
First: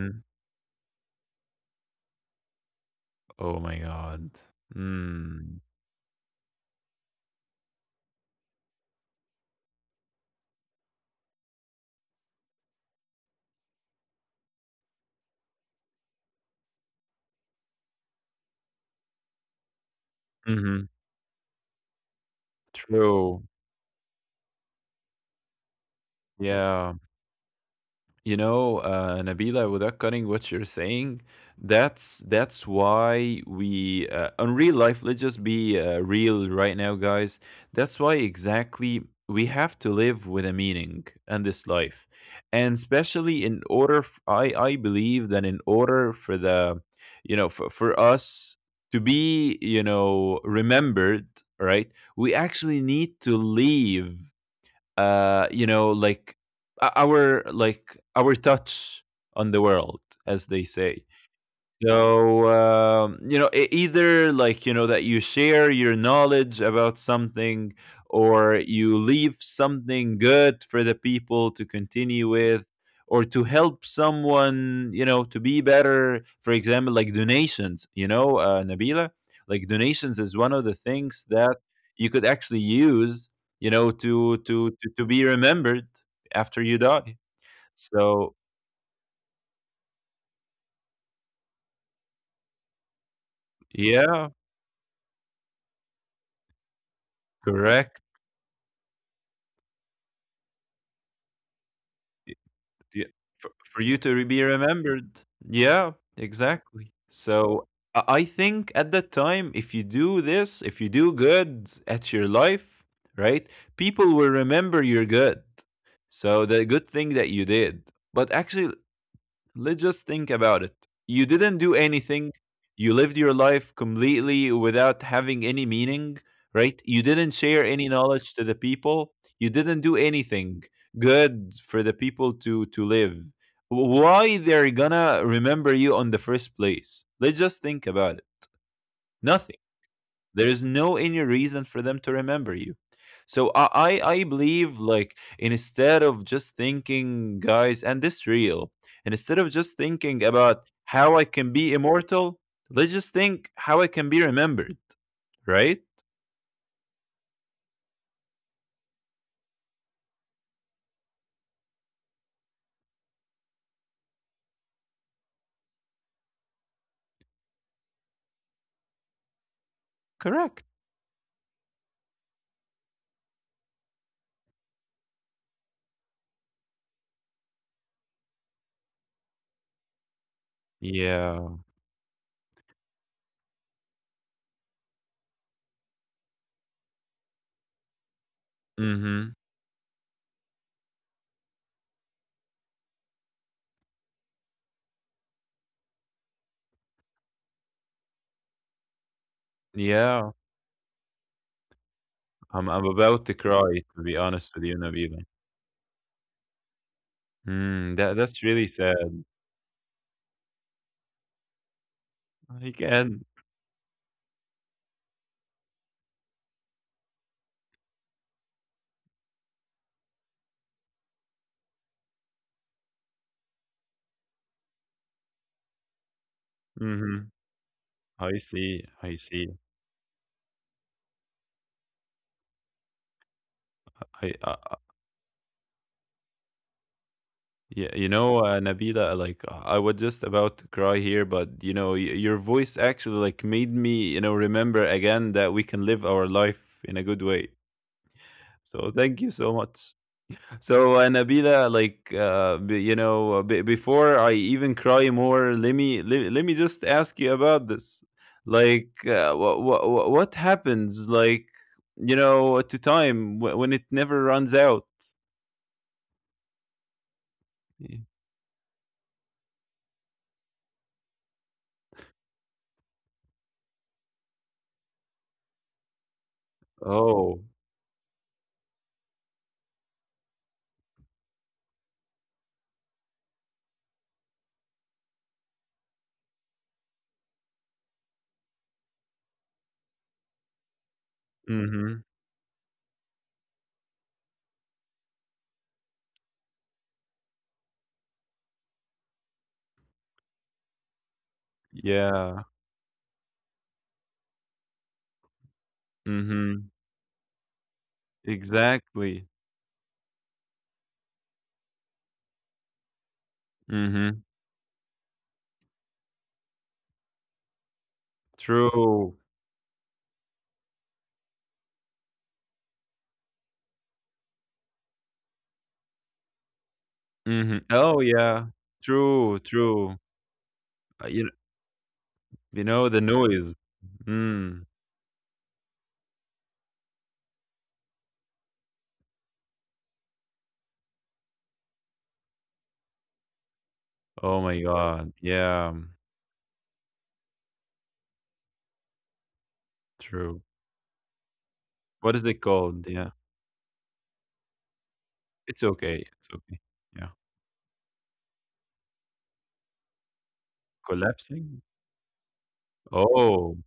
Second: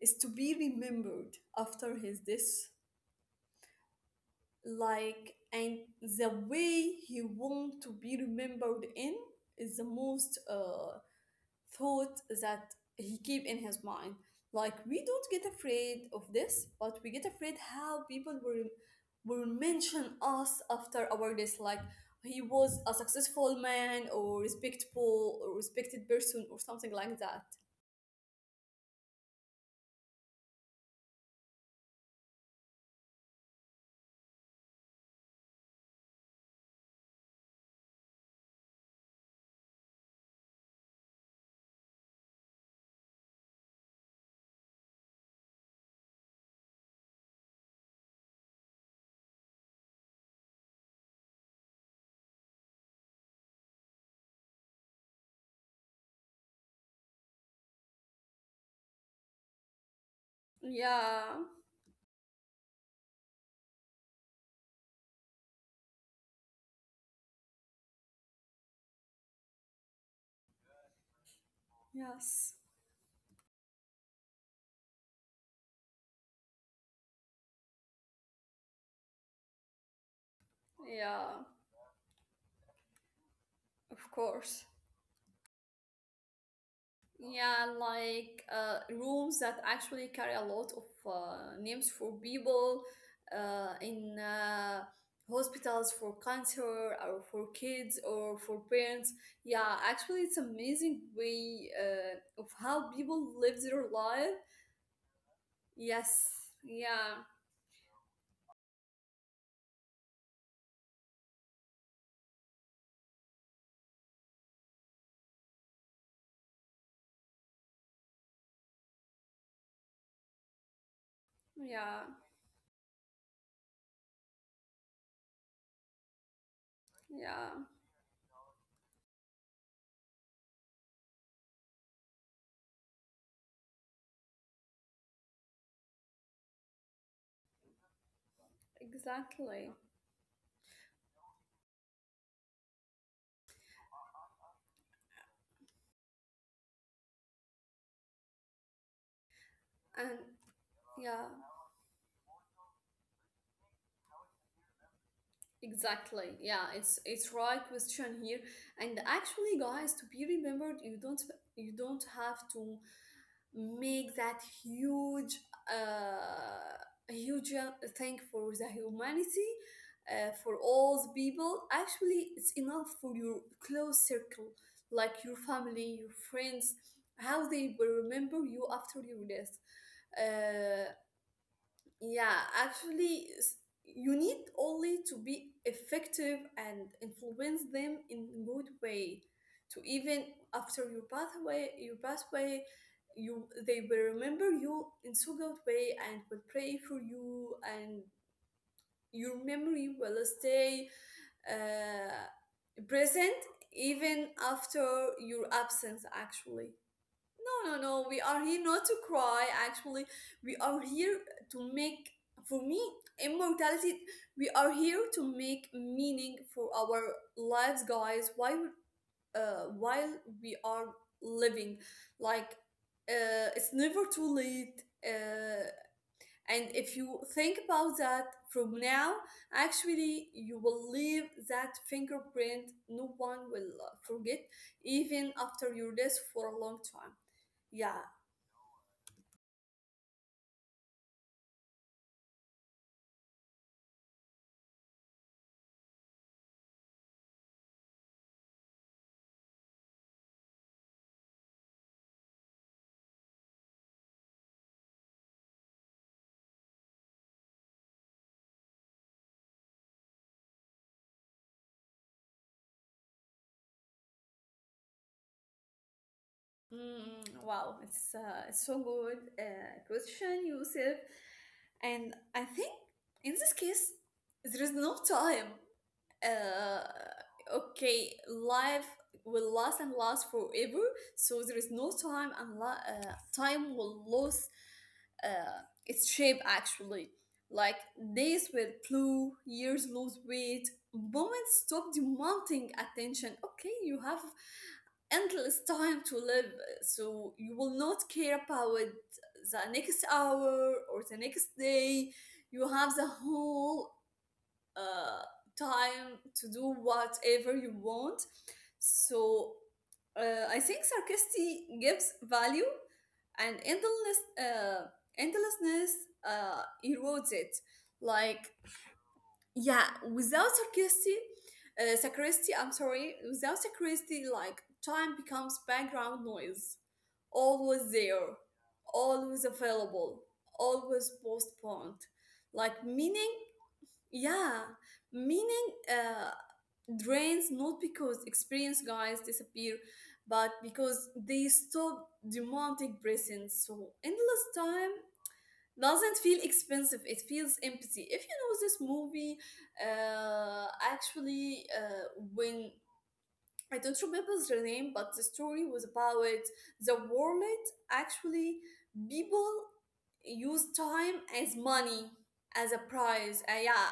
Speaker 2: is to be remembered after his death.
Speaker 1: Oh my God.
Speaker 2: Like,
Speaker 1: Mm.
Speaker 2: and the way he want to be remembered in is the most thought that he keep in his mind. Like, we don't get afraid of this, but we get afraid how people will mention us
Speaker 1: Hmm.
Speaker 2: after our death. Like, he was a successful
Speaker 1: True.
Speaker 2: man, or respectable, or respected person, or something
Speaker 1: Yeah,
Speaker 2: like that.
Speaker 1: you know, Nabila, without cutting what you're saying, that's why we, on real life. Let's just be, real right now, guys. That's why exactly we have to live with a meaning in this life, and especially in order, I believe that in order for the, you know, for us to be, you know, remembered, right? We actually need to leave, you know, like our touch on the world, as they say.
Speaker 2: Yeah,
Speaker 1: So, you know, either like, you know, that you share your knowledge about something, or you leave something good for the people to continue
Speaker 2: yes,
Speaker 1: with, or to help someone, you know, to be better. For example, like donations, you know, Nabila, like donations is one of the
Speaker 2: yeah,
Speaker 1: things that you could actually use, you
Speaker 2: of
Speaker 1: know, to,
Speaker 2: course.
Speaker 1: to, to, to be remembered after you die.
Speaker 2: Yeah, like,
Speaker 1: So,
Speaker 2: rooms that actually carry a lot of names for people in
Speaker 1: yeah,
Speaker 2: hospitals for cancer or for kids
Speaker 1: correct.
Speaker 2: or for parents. Yeah, actually, it's amazing way of how people
Speaker 1: Yeah,
Speaker 2: live
Speaker 1: for
Speaker 2: their
Speaker 1: you
Speaker 2: life.
Speaker 1: to re be remembered. Yeah,
Speaker 2: Yes.
Speaker 1: exactly.
Speaker 2: Yeah.
Speaker 1: So, I think at that time, if you do this, if you do good at your life, right, people will remember you're good. So the good thing that you did. But actually, let's just think about it. You didn't do
Speaker 2: Yeah.
Speaker 1: anything. You lived your life completely without having any meaning, right? You didn't
Speaker 2: Yeah.
Speaker 1: share any knowledge to the people. You didn't do anything good for the people to live. Why they're gonna remember you on the first place? Let's just think about it. Nothing.
Speaker 2: Exactly.
Speaker 1: There is no any reason for them to remember you. So I believe, like, instead of just thinking, guys, and this real, and instead of just
Speaker 2: And
Speaker 1: thinking about how
Speaker 2: yeah.
Speaker 1: I can be immortal, let's just think how I can be remembered, right?
Speaker 2: Exactly. Yeah, it's right question here. And actually, guys, to be remembered, you don't, you don't have to make that huge uh thing for the humanity, for
Speaker 1: Correct.
Speaker 2: all the people. Actually, it's enough for your close circle, like your family, your friends, how they will remember you after your death. Uh,
Speaker 1: Yeah.
Speaker 2: yeah, actually, you need only to be effective and influence them in good way.
Speaker 1: Mm-hmm.
Speaker 2: To even after your pathway, you they will remember you in so good way and will pray for you, and your memory will
Speaker 1: Yeah.
Speaker 2: stay, uh,
Speaker 1: I'm about
Speaker 2: present
Speaker 1: to cry, to be
Speaker 2: even
Speaker 1: honest with you,
Speaker 2: after
Speaker 1: Nabila.
Speaker 2: your absence. Actually, no, no, no.
Speaker 1: Mm,
Speaker 2: We
Speaker 1: that
Speaker 2: are
Speaker 1: that's
Speaker 2: here
Speaker 1: really
Speaker 2: not to
Speaker 1: sad.
Speaker 2: cry, actually. We are here to make, for me,
Speaker 1: I can.
Speaker 2: immortality. We are here to make meaning for our lives, guys, while, uh, while we are living. Like, it's never too late. Uh, and if you
Speaker 1: Mm-hmm.
Speaker 2: think about that
Speaker 1: I
Speaker 2: from
Speaker 1: see.
Speaker 2: now,
Speaker 1: I see.
Speaker 2: actually, you will leave that fingerprint. No one will forget,
Speaker 1: I
Speaker 2: even after you're dead for a long time. Yeah.
Speaker 1: Yeah, you know, Nabila, like I was just about to cry here, but you know, your voice actually like made me, you know, remember again that we can live our life in a good way. So thank you so much. So, Nabila, like, you know, before I even cry more, let me let me just ask you about this. Like, what happens? Like, you know, to time when it never runs out.
Speaker 2: Wow, it's
Speaker 1: Yeah.
Speaker 2: uh, it's so good question, Yusuf. And I think in this case, there is no time. Uh,
Speaker 1: Oh.
Speaker 2: okay, life will last and last forever, so there is no time, and time will lose its shape, actually. Like days will blue, years lose weight, moments stop
Speaker 1: Mm-hmm.
Speaker 2: demanding attention. Okay, you have endless time to live, so you will not care about the next hour or the next day.
Speaker 1: Yeah.
Speaker 2: You have the whole uh, time to
Speaker 1: Mm-hmm.
Speaker 2: do whatever you want.
Speaker 1: Exactly.
Speaker 2: So I think sarcastic gives value, and
Speaker 1: Mhm.
Speaker 2: endlessness erodes it. Like,
Speaker 1: True.
Speaker 2: yeah. Without sacristy, I'm sorry, without sacristy, like time becomes background noise,
Speaker 1: Mhm.
Speaker 2: always
Speaker 1: Oh,
Speaker 2: there,
Speaker 1: yeah.
Speaker 2: always
Speaker 1: True, true.
Speaker 2: available, always
Speaker 1: Uh, you kn
Speaker 2: postponed. Like,
Speaker 1: you know, the
Speaker 2: meaning,
Speaker 1: noise.
Speaker 2: yeah,
Speaker 1: Mm.
Speaker 2: meaning drains, not because experienced guys disappear, but because they stop demanding presence. So endless
Speaker 1: Oh my
Speaker 2: time
Speaker 1: god. Yeah.
Speaker 2: doesn't feel expensive, it feels empty. If you know this movie,
Speaker 1: True.
Speaker 2: uh actually,
Speaker 1: What is it
Speaker 2: when...
Speaker 1: called? Yeah.
Speaker 2: I don't remember the name, but the story was
Speaker 1: It's
Speaker 2: about
Speaker 1: okay. It's okay.
Speaker 2: the
Speaker 1: Yeah.
Speaker 2: world. Actually, people use time as
Speaker 1: Collapsing?
Speaker 2: money, as a price, yeah,
Speaker 1: Oh,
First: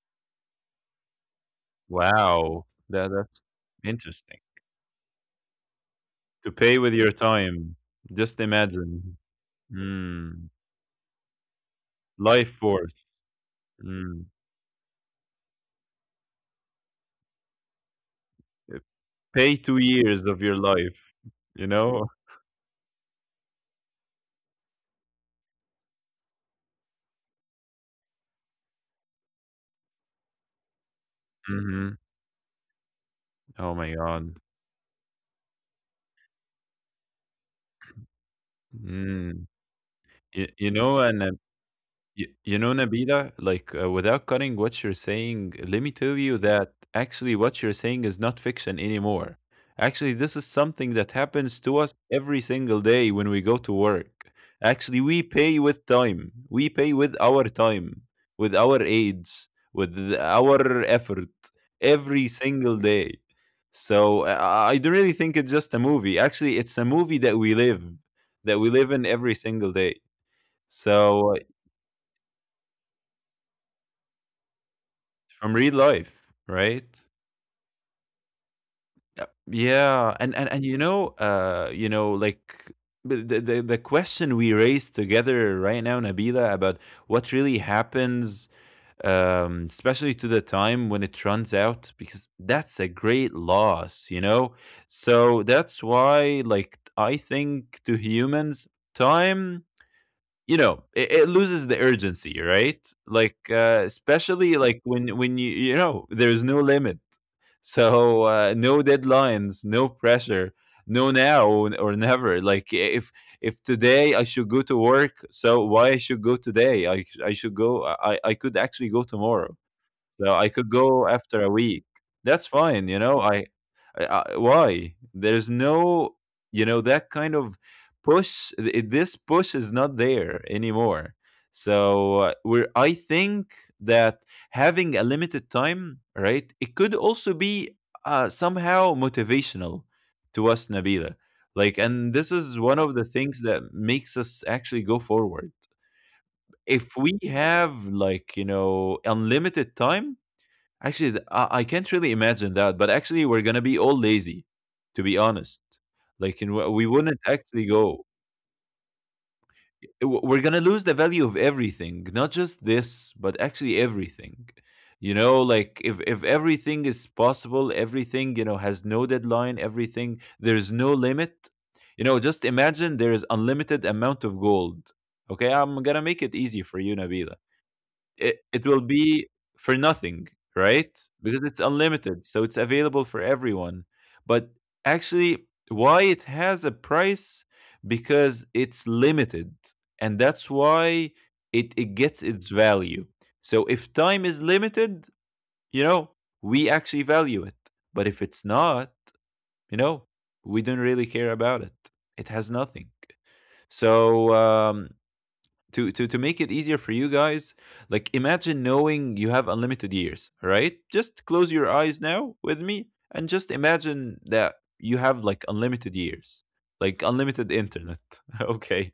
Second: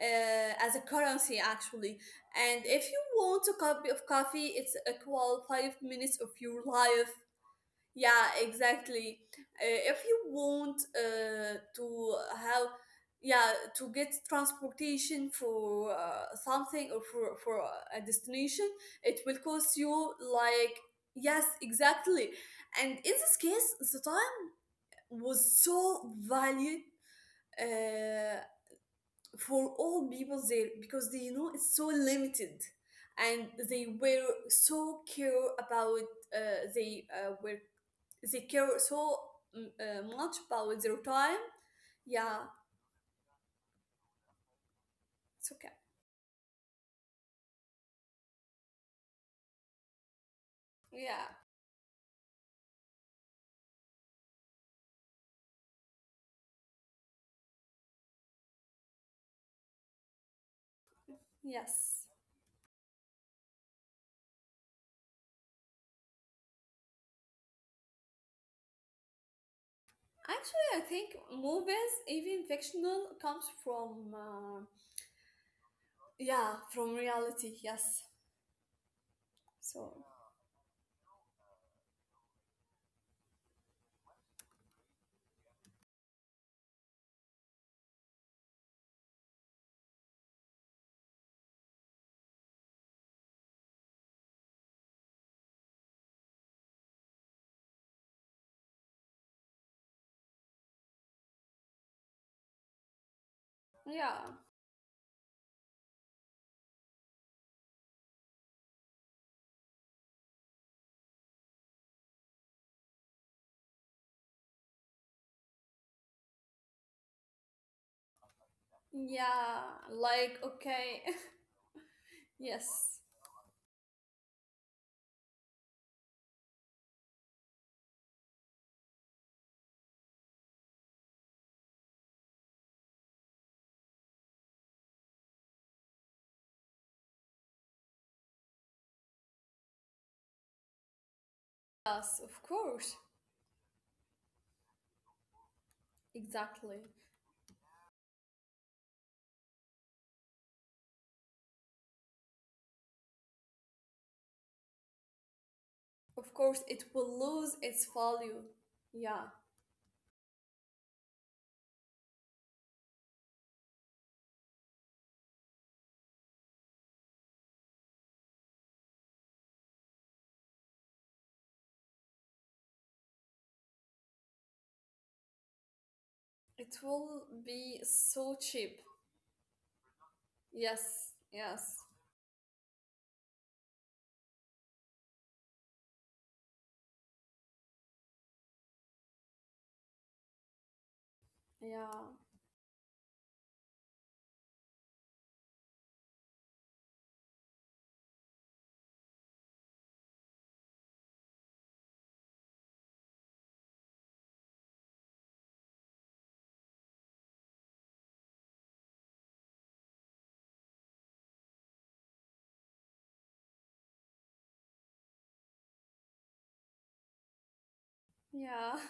Speaker 2: as a currency, actually. And
Speaker 1: wow.
Speaker 2: if you
Speaker 1: That's
Speaker 2: want a cup of
Speaker 1: interesting.
Speaker 2: coffee, it's equal 5 minutes of
Speaker 1: To
Speaker 2: your
Speaker 1: pay with your
Speaker 2: life.
Speaker 1: time.
Speaker 2: Yeah,
Speaker 1: Just imagine.
Speaker 2: exactly. If you
Speaker 1: Mm.
Speaker 2: want to
Speaker 1: Life
Speaker 2: have,
Speaker 1: force.
Speaker 2: yeah, to get
Speaker 1: Mm.
Speaker 2: transportation for something or for a destination,
Speaker 1: Uh,
Speaker 2: it will
Speaker 1: Pay
Speaker 2: cost
Speaker 1: 2
Speaker 2: you
Speaker 1: years of your
Speaker 2: like...
Speaker 1: life,
Speaker 2: Yes,
Speaker 1: you know?
Speaker 2: exactly. And in this case, the time was so valued. Uh, for all people there, because they know it's so
Speaker 1: Mhm.
Speaker 2: limited, and
Speaker 1: Oh my
Speaker 2: they were
Speaker 1: god.
Speaker 2: so care about uh, they uh, were they care so
Speaker 1: Mm.
Speaker 2: much
Speaker 1: You you
Speaker 2: about
Speaker 1: know,
Speaker 2: their
Speaker 1: and uh,
Speaker 2: time. Yeah,
Speaker 1: You know, Nabila, like, without cutting what you're saying,
Speaker 2: it's okay.
Speaker 1: let me tell you that actually what you're saying is not fiction anymore. Actually, this is something that
Speaker 2: Yeah.
Speaker 1: happens to us every single day when we go to work. Actually, we pay with time, we pay with our time, with our age, with our effort
Speaker 2: Yes,
Speaker 1: every single day. So, I don't really think it's just a movie. Actually, it's a movie that we live, in every single day.
Speaker 2: actually, I think
Speaker 1: So
Speaker 2: movies, even fictional, comes from,
Speaker 1: from real life,
Speaker 2: yeah, from
Speaker 1: right?
Speaker 2: reality. Yes. So
Speaker 1: Yeah, and you know, like the question we raised together right now, Nabila, about what really happens, especially to the time when it runs out, because that's a great loss, you know. So that's why, like, I think to humans, time, you know, it loses the urgency, right? Like,
Speaker 2: yeah.
Speaker 1: especially like when you know there's no limit. So, no deadlines, no pressure, no now or never. Like, if today I should go to work, so why I should go today? I should go. I could actually go tomorrow.
Speaker 2: Yeah,
Speaker 1: So
Speaker 2: like,
Speaker 1: I could
Speaker 2: okay.
Speaker 1: go after a week. That's fine, you
Speaker 2: Yes.
Speaker 1: know. I why? There's no, you know, that kind of push. This push is not there anymore. So, we're. I think that having a limited time, right? It could also be, somehow motivational to us, Nabila. Like, and
Speaker 2: Yes,
Speaker 1: this
Speaker 2: of
Speaker 1: is one of
Speaker 2: course.
Speaker 1: the things that makes us actually go forward.
Speaker 2: Exactly.
Speaker 1: If we have, like, you know, unlimited time. Actually, I can't really imagine that, but actually, we're gonna be all lazy, to be honest.
Speaker 2: Of
Speaker 1: Like, and
Speaker 2: course,
Speaker 1: we
Speaker 2: it
Speaker 1: we
Speaker 2: will
Speaker 1: wouldn't
Speaker 2: lose
Speaker 1: actually
Speaker 2: its
Speaker 1: go.
Speaker 2: value. Yeah,
Speaker 1: We're gonna lose the value of everything, not just this, but actually everything. You know, like if everything is possible, everything, you know, has no deadline. Everything, there's no limit. You know, just imagine there is unlimited amount of gold. Okay, I'm gonna make it easy
Speaker 2: it
Speaker 1: for you,
Speaker 2: will
Speaker 1: Nabila.
Speaker 2: be so
Speaker 1: It
Speaker 2: cheap.
Speaker 1: will be for nothing, right?
Speaker 2: Yes,
Speaker 1: Because it's
Speaker 2: yes.
Speaker 1: unlimited, so it's available for everyone. But actually, why it has a price? Because it's limited, and that's why it,
Speaker 2: Yeah,
Speaker 1: it gets its value. So if time is limited, you know, we actually value it. But if it's not, you know, we don't really care about it. It has nothing. So, to make it easier for you guys, like, imagine knowing you have unlimited years, right? Just close your eyes now with me and just imagine that you have like unlimited years, like unlimited internet.
Speaker 2: yeah.
Speaker 1: Okay,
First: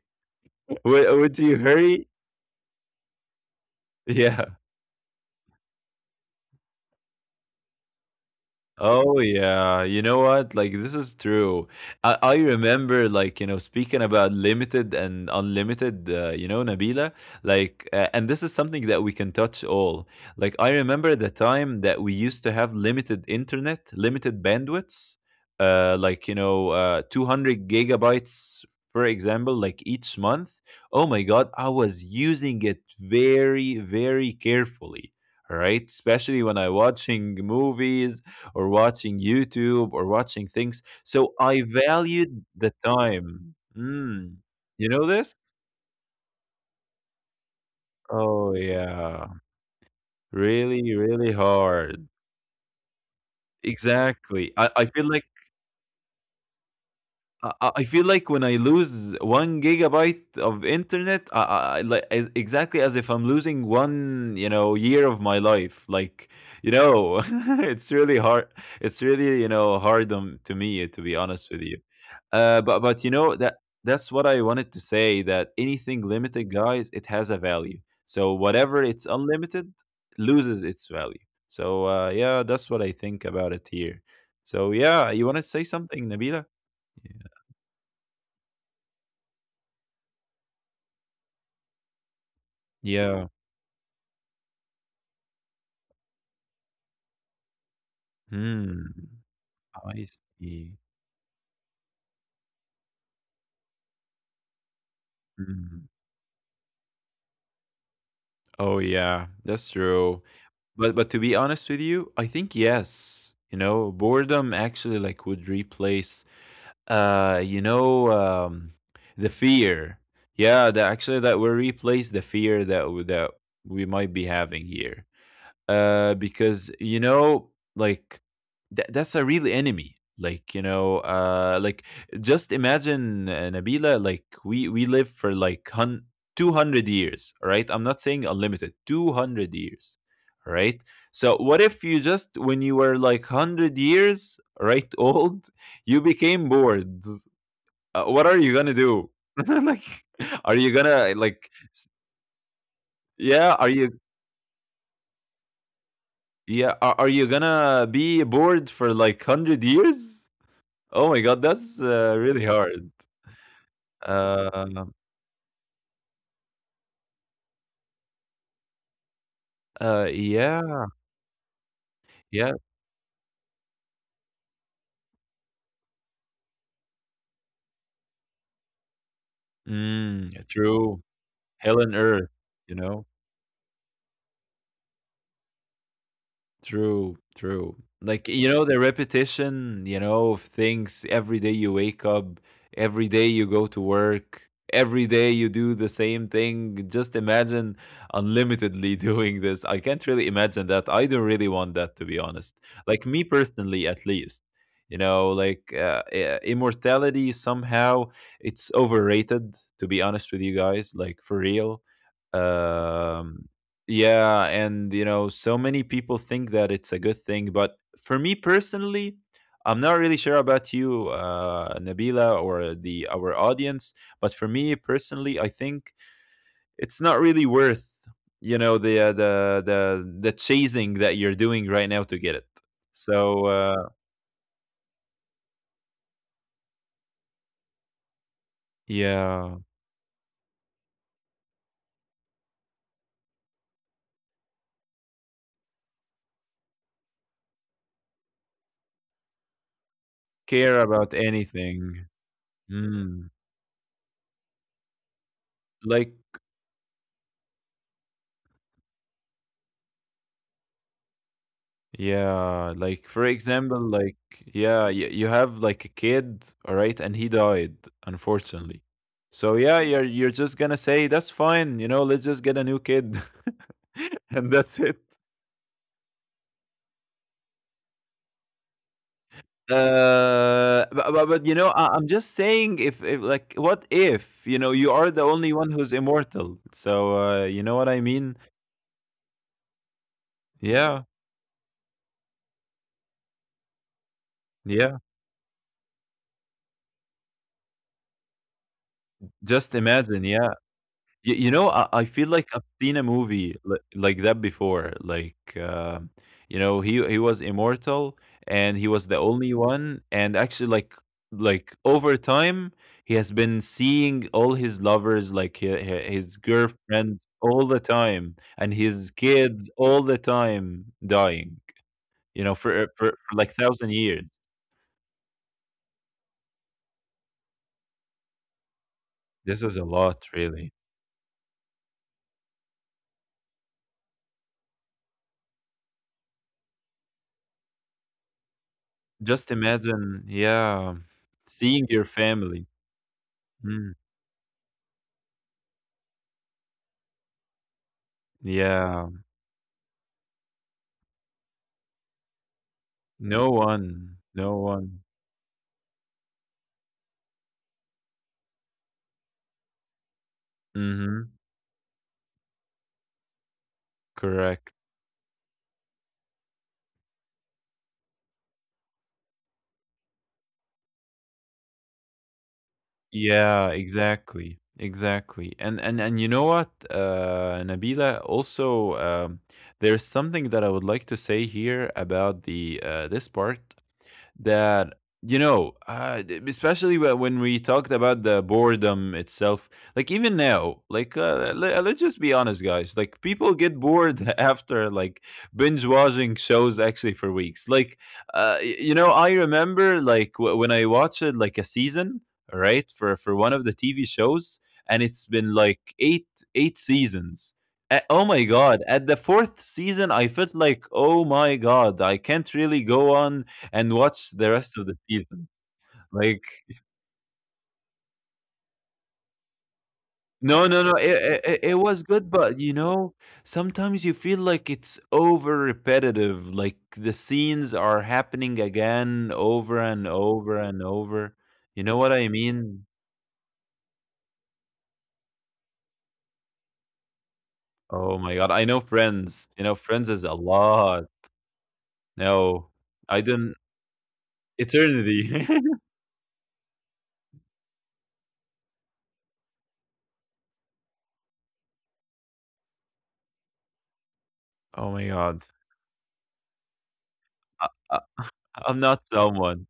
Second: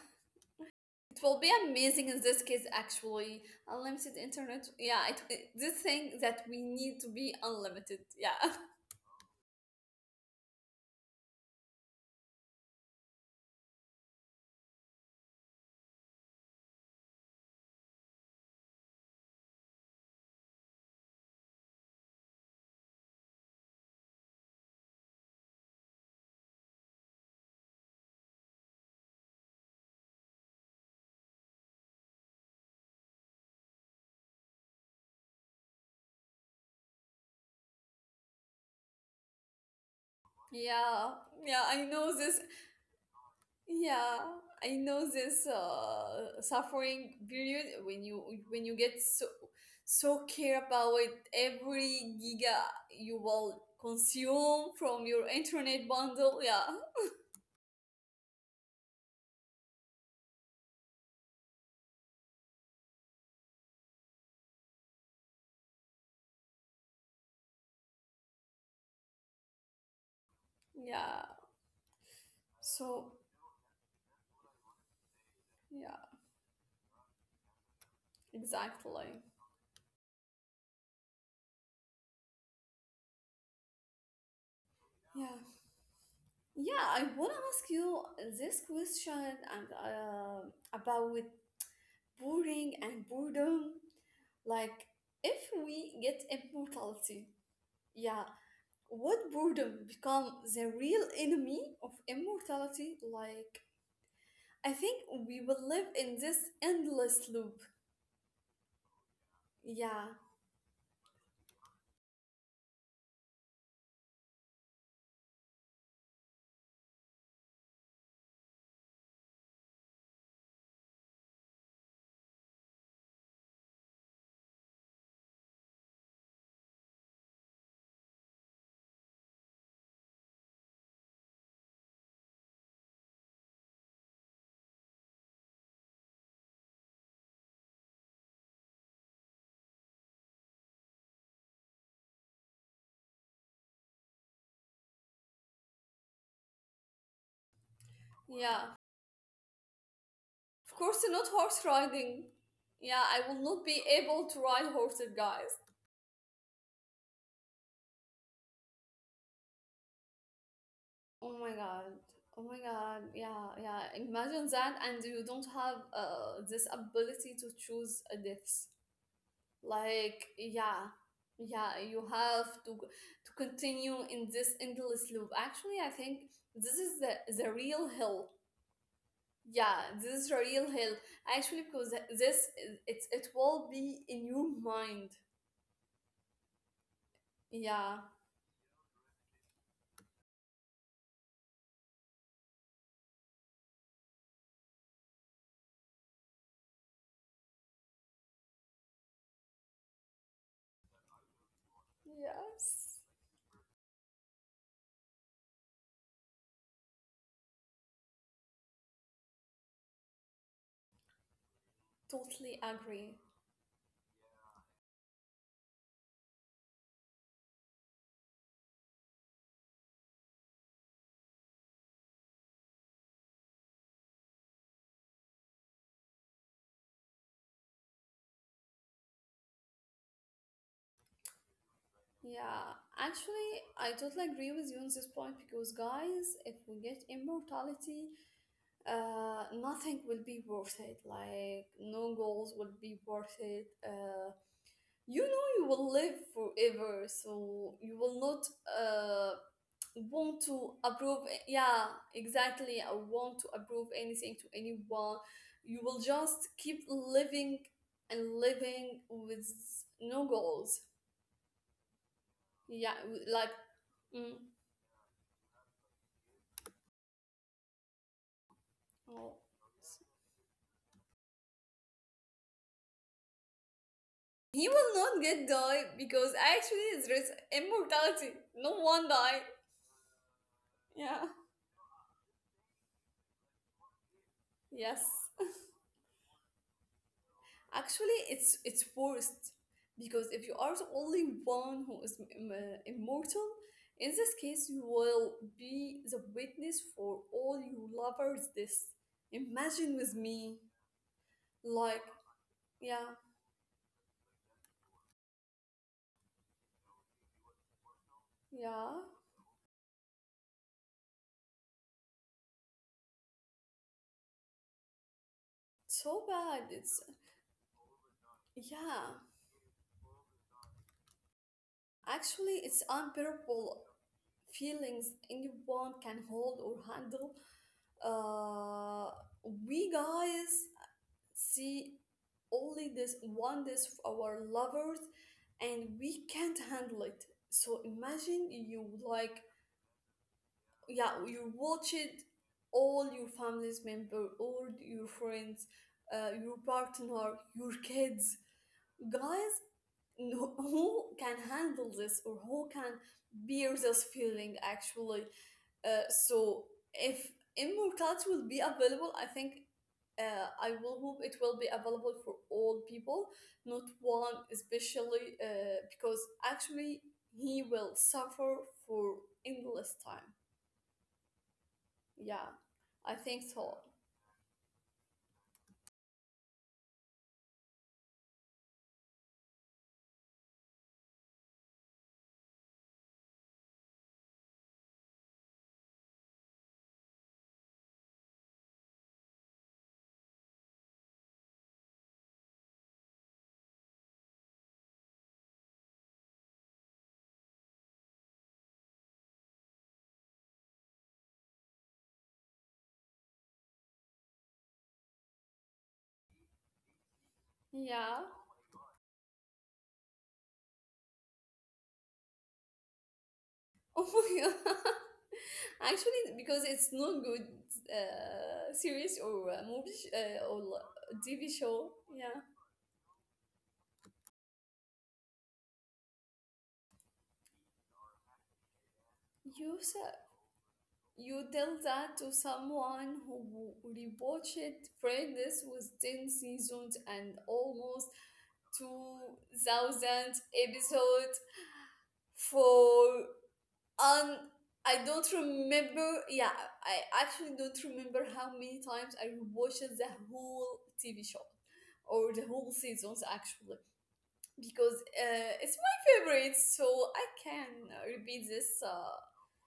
Speaker 1: would,
Speaker 2: It
Speaker 1: would
Speaker 2: will be
Speaker 1: you hurry?
Speaker 2: amazing in this case, actually. Unlimited
Speaker 1: Yeah.
Speaker 2: internet. Yeah, this thing that we need to be unlimited. Yeah.
Speaker 1: Oh yeah, you know what? Like, this is true. I remember, like, you know, speaking about limited and unlimited. You know, Nabila. Like, and this is something that we can touch all. Like, I remember the time that we used to have limited internet, limited bandwidths. Like, you know, 200 gigabytes, for example, like each month. Oh my God, I was using it very, very carefully. All right, especially when I watching movies or watching YouTube or watching things.
Speaker 2: Yeah,
Speaker 1: So I
Speaker 2: yeah. I know this.
Speaker 1: valued the time.
Speaker 2: Yeah,
Speaker 1: Mm.
Speaker 2: I
Speaker 1: You know
Speaker 2: know
Speaker 1: this?
Speaker 2: this suffering period when you
Speaker 1: Oh,
Speaker 2: when you get
Speaker 1: yeah.
Speaker 2: so care
Speaker 1: Really,
Speaker 2: about
Speaker 1: really hard.
Speaker 2: every giga you will
Speaker 1: Exactly. I,
Speaker 2: consume
Speaker 1: I feel
Speaker 2: from
Speaker 1: like
Speaker 2: your internet bundle. Yeah,
Speaker 1: I feel like when I lose 1 gigabyte of internet, like as exactly as if I'm losing 1, you know, year of my life. Like, you know, it's really hard. It's really, hard on, to me, to be
Speaker 2: yeah.
Speaker 1: honest with you. But you
Speaker 2: So
Speaker 1: know that that's what I wanted to say, that
Speaker 2: yeah,
Speaker 1: anything limited, guys, it has a value. So whatever
Speaker 2: exactly.
Speaker 1: it's unlimited loses its value. So yeah, that's what I think about it here. So yeah,
Speaker 2: Yeah,
Speaker 1: you want to say something, Nabila?
Speaker 2: yeah. I
Speaker 1: Yeah.
Speaker 2: wanna ask you this question, and about with boring and
Speaker 1: Yeah.
Speaker 2: boredom. Like, if we get immortality, yeah,
Speaker 1: Hmm.
Speaker 2: would boredom
Speaker 1: I
Speaker 2: become the
Speaker 1: see.
Speaker 2: real enemy of immortality? Like, I think we will live
Speaker 1: Hmm.
Speaker 2: in this endless loop.
Speaker 1: Oh yeah, that's
Speaker 2: Yeah,
Speaker 1: true. But to be honest with you, I think yes. You know, boredom actually like would replace uh you know um the fear. Yeah, that actually that will replace the fear that that we might be having here. Because like that's a real enemy. Like like just imagine, Nabila. Like we live for like 200 years, right? Right? I'm not saying unlimited, 200 years, right? So what if you just when you were like 100 years, right, old, you became bored? What are you gonna
Speaker 2: yeah.
Speaker 1: do? Like, are you
Speaker 2: Of
Speaker 1: gonna
Speaker 2: course,
Speaker 1: like?
Speaker 2: not horse riding. Yeah, I
Speaker 1: Yeah,
Speaker 2: will
Speaker 1: are
Speaker 2: not
Speaker 1: you
Speaker 2: be able to ride horses, guys.
Speaker 1: Yeah, are you gonna be bored for like 100 years? Oh my god,
Speaker 2: Oh my
Speaker 1: that's
Speaker 2: god.
Speaker 1: really
Speaker 2: Oh my
Speaker 1: hard.
Speaker 2: god. Yeah, yeah. Imagine
Speaker 1: Um,
Speaker 2: that, and you don't have this ability to choose a death. Like,
Speaker 1: yeah,
Speaker 2: yeah, yeah, you
Speaker 1: yeah.
Speaker 2: have to continue in this endless loop. Actually, I think this is the real hill. Yeah, this
Speaker 1: Mm,
Speaker 2: is the real
Speaker 1: true.
Speaker 2: hill.
Speaker 1: Hell
Speaker 2: Actually,
Speaker 1: and
Speaker 2: because
Speaker 1: Earth,
Speaker 2: this
Speaker 1: you know?
Speaker 2: it's it will be in your mind.
Speaker 1: True, true.
Speaker 2: Yeah.
Speaker 1: Like, the repetition, of things. Every day you wake up, every day you go to work, every day you do the same thing. Just imagine unlimitedly doing this. I can't really imagine that. I don't really want that, to be honest.
Speaker 2: Yes.
Speaker 1: Like, me personally, at least. You know, like immortality somehow it's overrated. To be honest with you guys, like for real,
Speaker 2: Totally agree.
Speaker 1: um, yeah. And so many people think that it's a good thing, but for me personally, I'm not really sure about you, Nabila, or the our audience. But for me personally, I think it's not really worth, the chasing that you're doing right now to get it.
Speaker 2: Yeah,
Speaker 1: So
Speaker 2: actually, I totally agree with you on this point, because, guys, if we get immortality,
Speaker 1: yeah,
Speaker 2: nothing will be worth it. Like, no goals will be worth it. You will live forever, so you will not uh, want to
Speaker 1: care about
Speaker 2: approve. Yeah,
Speaker 1: anything.
Speaker 2: exactly. I
Speaker 1: Mm.
Speaker 2: want to approve anything to anyone. You will
Speaker 1: Like
Speaker 2: just keep living and living with no goals.
Speaker 1: Yeah,
Speaker 2: Yeah,
Speaker 1: like for
Speaker 2: like,
Speaker 1: example, like
Speaker 2: mm,
Speaker 1: yeah, you have like a kid, all right, and he died, unfortunately.
Speaker 2: oh.
Speaker 1: So yeah, you're just gonna say that's fine, let's just get a new kid, and
Speaker 2: He
Speaker 1: that's it.
Speaker 2: will not get die because actually there is immortality. No one die.
Speaker 1: Uh, but,
Speaker 2: Yeah.
Speaker 1: but, but I'm just saying, if like, what if you know you
Speaker 2: Yes.
Speaker 1: are the only one who's immortal? So you know what I
Speaker 2: Actually,
Speaker 1: mean?
Speaker 2: it's worst, because if you are the
Speaker 1: Yeah,
Speaker 2: only one who is immortal, in this case, you
Speaker 1: yeah.
Speaker 2: will be the witness for all you lovers. This...
Speaker 1: Just
Speaker 2: imagine with
Speaker 1: imagine, yeah.
Speaker 2: me,
Speaker 1: Y You know, I
Speaker 2: like...
Speaker 1: I feel like I've
Speaker 2: yeah,
Speaker 1: seen a movie li like that before. Like, he was immortal, and he
Speaker 2: yeah.
Speaker 1: was the only one. And actually, like over time, he has been seeing all his lovers, like his,
Speaker 2: So
Speaker 1: his
Speaker 2: bad. It's...
Speaker 1: girlfriends, all the time, and
Speaker 2: yeah.
Speaker 1: his kids all the time dying. You know,
Speaker 2: Actually, it's
Speaker 1: for like
Speaker 2: unbearable
Speaker 1: 1,000 years.
Speaker 2: feelings anyone can hold or handle. Uh,
Speaker 1: This is a
Speaker 2: we
Speaker 1: lot,
Speaker 2: guys
Speaker 1: really.
Speaker 2: see only this one this of our lovers, and we can't handle it, so imagine, you like...
Speaker 1: Just imagine, yeah,
Speaker 2: yeah, you
Speaker 1: seeing
Speaker 2: watch
Speaker 1: your
Speaker 2: it,
Speaker 1: family.
Speaker 2: all your
Speaker 1: Mm,
Speaker 2: family's member, all your friends, your partner, your kids,
Speaker 1: yeah.
Speaker 2: guys, who can handle this, or who can
Speaker 1: No
Speaker 2: bear
Speaker 1: one.
Speaker 2: this
Speaker 1: No
Speaker 2: feeling,
Speaker 1: one.
Speaker 2: actually. So if immortality will be available, I think I will
Speaker 1: Mhm.
Speaker 2: hope it will be available for all people, not one
Speaker 1: Correct.
Speaker 2: especially, because actually he will suffer for endless time. Yeah, I think
Speaker 1: Yeah,
Speaker 2: so.
Speaker 1: exactly. Exactly. And you know what, Nabila, also there's something that I would like to say here about the this part. That, you know, especially when we talked about the boredom itself, like even now, like let's just be honest, guys, like people get bored after like binge watching shows actually for weeks. Like, you know, I remember, like, when I watched like a season, right, for one of the TV shows, and it's been like eight seasons. Oh
Speaker 2: Yeah.
Speaker 1: my god, at the fourth season I felt like, oh my god, I can't really go on and
Speaker 2: Oh
Speaker 1: watch the
Speaker 2: my god.
Speaker 1: rest of the season. Like,
Speaker 2: Actually, because it's not good series, or movie
Speaker 1: no,
Speaker 2: or
Speaker 1: no, no, it,
Speaker 2: TV
Speaker 1: it, it
Speaker 2: show.
Speaker 1: was good,
Speaker 2: Yeah,
Speaker 1: but you know, sometimes you feel like it's over repetitive. Like the scenes are happening again over
Speaker 2: you
Speaker 1: and
Speaker 2: sa-
Speaker 1: over and over.
Speaker 2: you tell
Speaker 1: You know what
Speaker 2: that
Speaker 1: I
Speaker 2: to
Speaker 1: mean?
Speaker 2: someone who rewatched it. Friends, with 10 seasons and almost
Speaker 1: Oh my God. I know
Speaker 2: two
Speaker 1: Friends. You know, Friends is a
Speaker 2: thousand
Speaker 1: lot.
Speaker 2: episodes
Speaker 1: No,
Speaker 2: for
Speaker 1: I didn't.
Speaker 2: un... I don't
Speaker 1: Eternity.
Speaker 2: remember. Yeah, I actually don't remember how many times I watched the whole TV show or the whole seasons, actually,
Speaker 1: Oh
Speaker 2: because
Speaker 1: my God.
Speaker 2: it's my favorite, so I
Speaker 1: I,
Speaker 2: can
Speaker 1: I,
Speaker 2: repeat
Speaker 1: I'm
Speaker 2: this
Speaker 1: not someone.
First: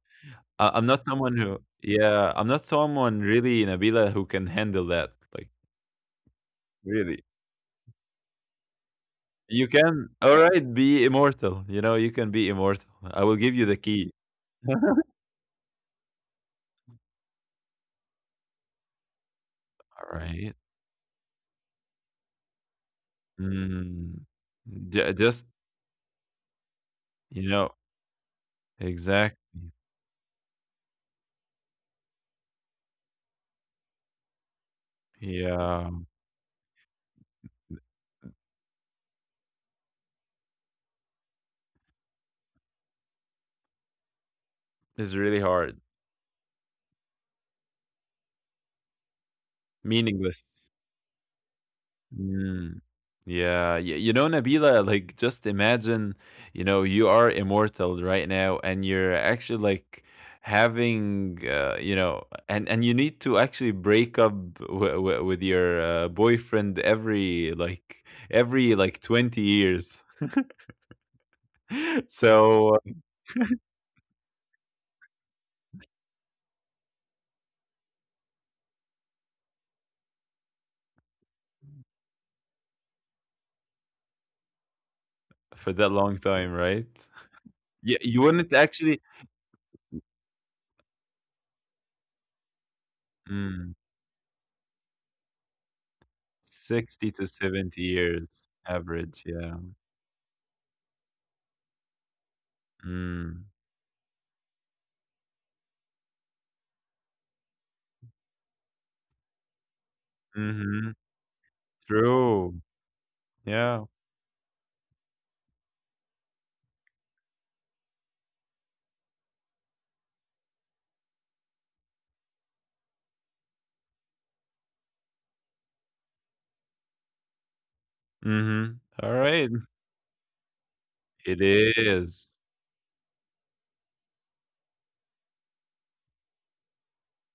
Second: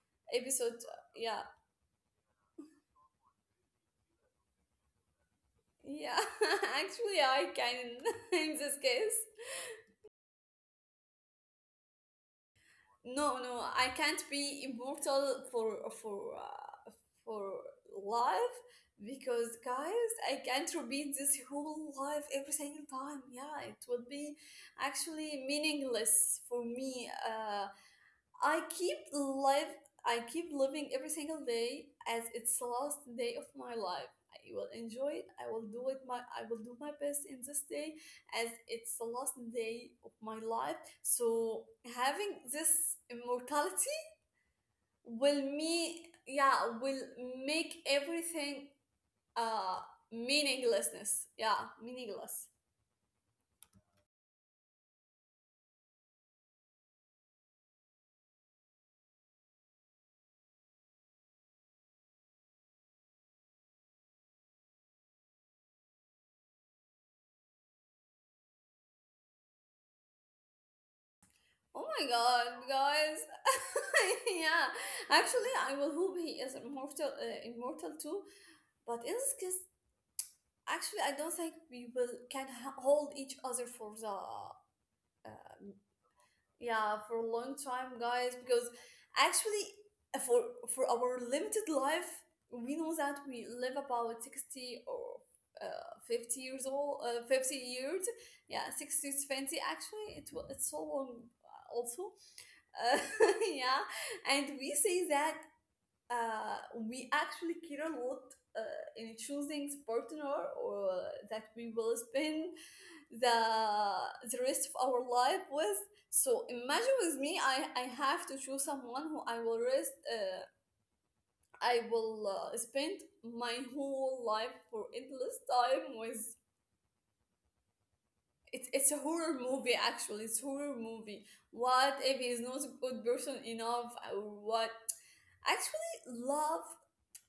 Speaker 1: I,
Speaker 2: episode.
Speaker 1: I'm not someone
Speaker 2: Yeah,
Speaker 1: who, yeah, I'm not someone really, Nabila, who can handle that. Like.
Speaker 2: yeah.
Speaker 1: Really?
Speaker 2: Actually, I can. In this case.
Speaker 1: You can, all right, be immortal. You know, you can be immortal. I will give
Speaker 2: No,
Speaker 1: you the
Speaker 2: no, I
Speaker 1: key.
Speaker 2: can't be immortal for life, because,
Speaker 1: All
Speaker 2: guys,
Speaker 1: right.
Speaker 2: I can't repeat this whole life every single time. Yeah, it
Speaker 1: Mm,
Speaker 2: would be
Speaker 1: just,
Speaker 2: actually meaningless for me.
Speaker 1: you know,
Speaker 2: I keep
Speaker 1: exactly.
Speaker 2: live I keep living every single day as it's the last day of my life. I will enjoy it.
Speaker 1: Yeah.
Speaker 2: I will do my best in this day as it's the last day of my life. So having this immortality
Speaker 1: It's really
Speaker 2: will
Speaker 1: hard.
Speaker 2: me yeah, will make everything uh
Speaker 1: Meaningless.
Speaker 2: meaninglessness. Yeah, meaningless.
Speaker 1: Mm. Yeah, y you know, Nabila, like just imagine, you know, you are immortal right now and you're actually like having and you need to actually break up w w with your boyfriend every 20 years.
Speaker 2: Oh my god,
Speaker 1: So
Speaker 2: guys. Yeah. Actually, I will hope he is immortal, too. But in this case, actually, I don't think we will can hold each other for the
Speaker 1: for
Speaker 2: um,
Speaker 1: that long time, right?
Speaker 2: yeah, for a long
Speaker 1: Yeah,
Speaker 2: time,
Speaker 1: you
Speaker 2: guys.
Speaker 1: wouldn't
Speaker 2: Because
Speaker 1: actually.
Speaker 2: actually, uh, for for our limited life, we know that we
Speaker 1: mm,
Speaker 2: live about 60, or 50 years old,
Speaker 1: 60 to
Speaker 2: fifty
Speaker 1: 70
Speaker 2: years.
Speaker 1: years
Speaker 2: Yeah, 60
Speaker 1: average,
Speaker 2: to
Speaker 1: yeah.
Speaker 2: 20. Actually, it's so long also. Uh,
Speaker 1: Mm.
Speaker 2: yeah, and we say that we actually care a lot in choosing the partner,
Speaker 1: Mm-hmm.
Speaker 2: or that we will spend
Speaker 1: True.
Speaker 2: the
Speaker 1: Yeah.
Speaker 2: the rest of our life with. So imagine with me, I have to choose someone who I will rest. I will spend my whole life for endless time with. It's,
Speaker 1: Mhm.
Speaker 2: it's a horror
Speaker 1: Alright.
Speaker 2: movie, actually. It's horror movie.
Speaker 1: It
Speaker 2: What if
Speaker 1: is.
Speaker 2: he's not a good person enough, or what... Actually, love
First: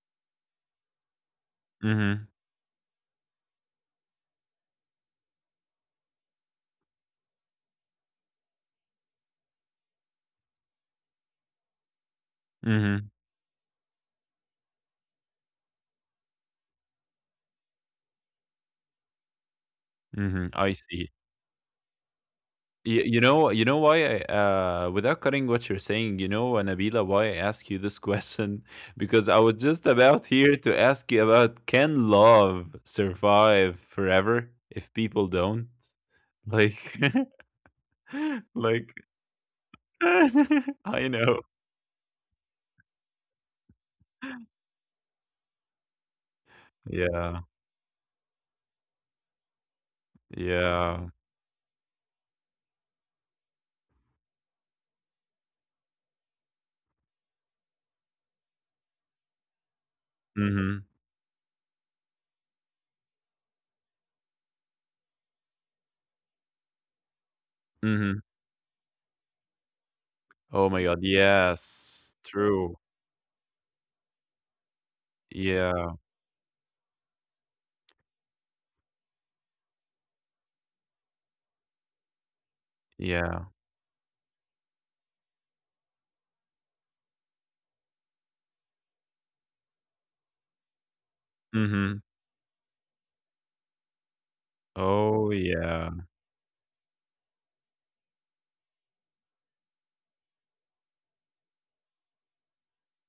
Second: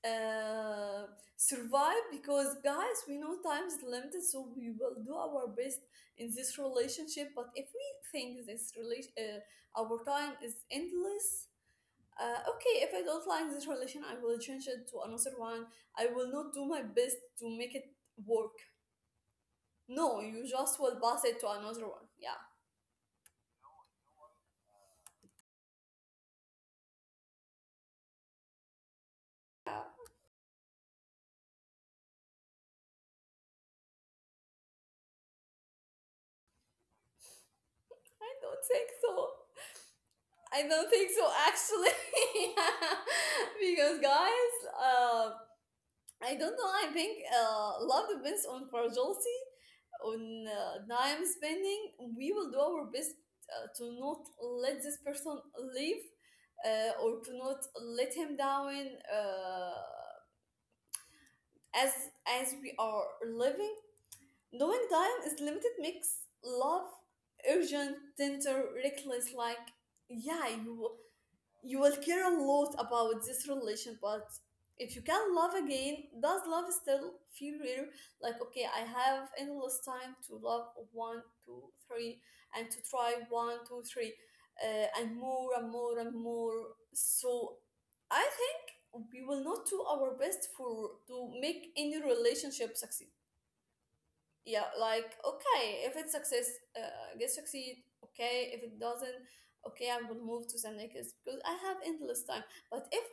Speaker 2: uh, survive,
Speaker 1: Mhm.
Speaker 2: because, guys, we know time is limited, so we will do our best in this relationship. But if we think this relation, our time is endless, okay, if
Speaker 1: Mhm.
Speaker 2: I don't like this relation, I will change it to another one. I will not do my best to make it work. No,
Speaker 1: Mhm.
Speaker 2: you
Speaker 1: I
Speaker 2: just will
Speaker 1: see.
Speaker 2: pass it to another one. Yeah.
Speaker 1: You know why, without cutting what you're saying, you know, Nabila, why I ask you this question? Because I was just
Speaker 2: Yeah,
Speaker 1: about here to ask you about, can love survive forever if people don't? Like,
Speaker 2: I don't think
Speaker 1: like,
Speaker 2: so. I don't think
Speaker 1: I
Speaker 2: so,
Speaker 1: know.
Speaker 2: actually. Because, guys, I don't know. I think
Speaker 1: Yeah.
Speaker 2: love depends on fragility, on
Speaker 1: Yeah.
Speaker 2: time spending. We will do our best to not let this person leave, or to not let him down.
Speaker 1: Mhm.
Speaker 2: As as we are living, knowing time is limited makes love urgent,
Speaker 1: Mhm.
Speaker 2: tender, reckless. Like, yeah,
Speaker 1: Oh my
Speaker 2: you
Speaker 1: god,
Speaker 2: you will
Speaker 1: yes.
Speaker 2: care a lot
Speaker 1: True.
Speaker 2: about this relation. But if you can love again,
Speaker 1: Yeah.
Speaker 2: does love still feel real? Like, okay, I have endless time to love one, two, three, and to try
Speaker 1: Yeah.
Speaker 2: one, two, three, and more, and more, and more. So I think we will not do our best for to make any
Speaker 1: Mhm.
Speaker 2: relationship succeed. Yeah, like,
Speaker 1: Oh,
Speaker 2: okay,
Speaker 1: yeah.
Speaker 2: if it success, get succeed. Okay, if it doesn't, okay, I will move to the next, because I have endless time. But if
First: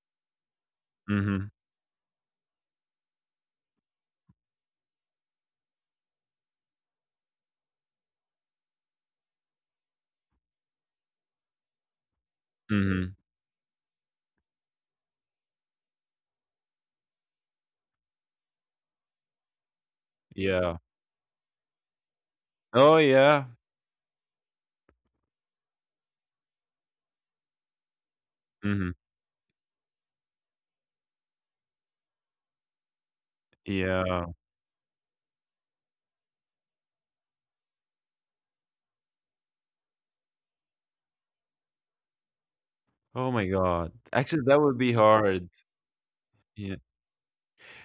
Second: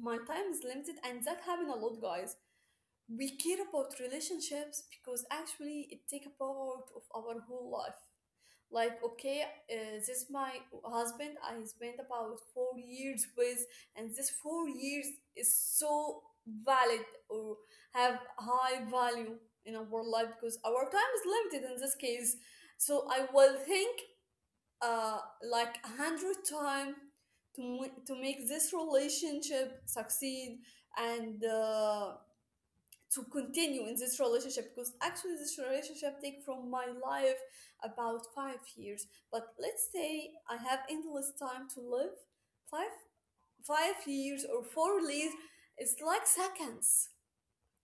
Speaker 2: my time is limited, and that
Speaker 1: Mhm.
Speaker 2: happen a lot, guys, we care about relationships because actually it take a part of our whole life. Like, okay, this is my husband I spent about four
Speaker 1: Mhm.
Speaker 2: years with, and this 4 years is so valid, or have high value in our life, because
Speaker 1: Yeah.
Speaker 2: our time is limited in this case.
Speaker 1: Oh,
Speaker 2: So I
Speaker 1: yeah.
Speaker 2: will think uh like a 100 time to make this
Speaker 1: Mhm.
Speaker 2: relationship succeed, and to continue in this
Speaker 1: Yeah.
Speaker 2: relationship, because actually this relationship take from my life about 5 years. But let's say I have endless time to live, five
Speaker 1: Oh my god.
Speaker 2: five
Speaker 1: Actually,
Speaker 2: years
Speaker 1: that
Speaker 2: or
Speaker 1: would be
Speaker 2: 4 years,
Speaker 1: hard.
Speaker 2: it's like
Speaker 1: Yeah.
Speaker 2: seconds,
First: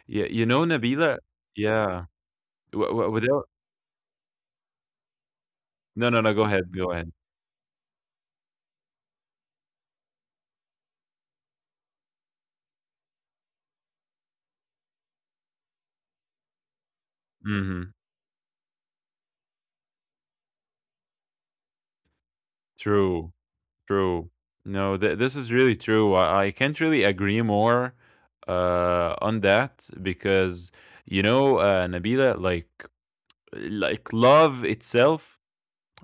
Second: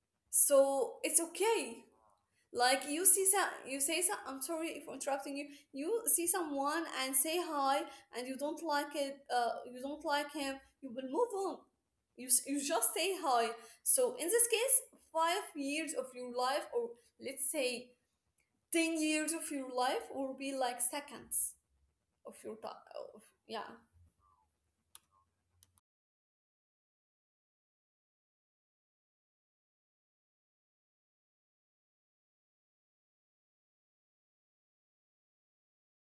Speaker 1: Yeah, you know,
Speaker 2: so
Speaker 1: Nabila?
Speaker 2: it's okay.
Speaker 1: Yeah.
Speaker 2: Like,
Speaker 1: W
Speaker 2: you
Speaker 1: w
Speaker 2: see some,
Speaker 1: without
Speaker 2: you say some, I'm sorry if interrupting you. You
Speaker 1: No, no,
Speaker 2: see
Speaker 1: no, go ahead,
Speaker 2: someone
Speaker 1: go ahead.
Speaker 2: and say hi, and you don't like it, you don't like him, you will move on, you just say hi. So in this case, 5 years of your life, or let's say
Speaker 1: Mhm.
Speaker 2: 10 years of your life, will be like seconds of your time of,
Speaker 1: True.
Speaker 2: yeah.
Speaker 1: True. No, th this is really true. I can't really agree more on that, because Nabila, like love itself,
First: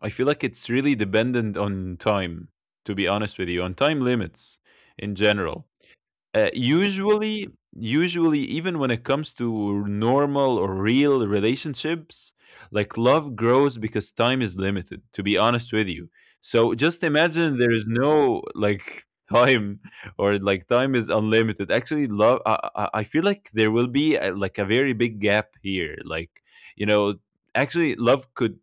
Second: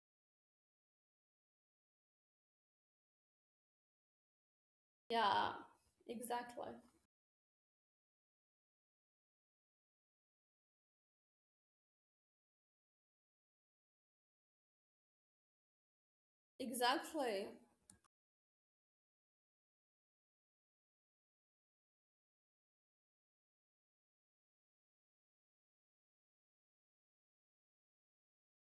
Speaker 1: I feel like it's really dependent on time, to be honest with you, on time limits in
Speaker 2: Yeah,
Speaker 1: general. Uh,
Speaker 2: exactly.
Speaker 1: usually, usually, even when it comes to normal or real relationships, like love grows because time is limited, to be honest with you. So just
Speaker 2: Exactly.
Speaker 1: imagine there is no, like, time, or like time is unlimited. Actually, love, I feel like there will be like a very big gap here. Like, you know, actually, love could,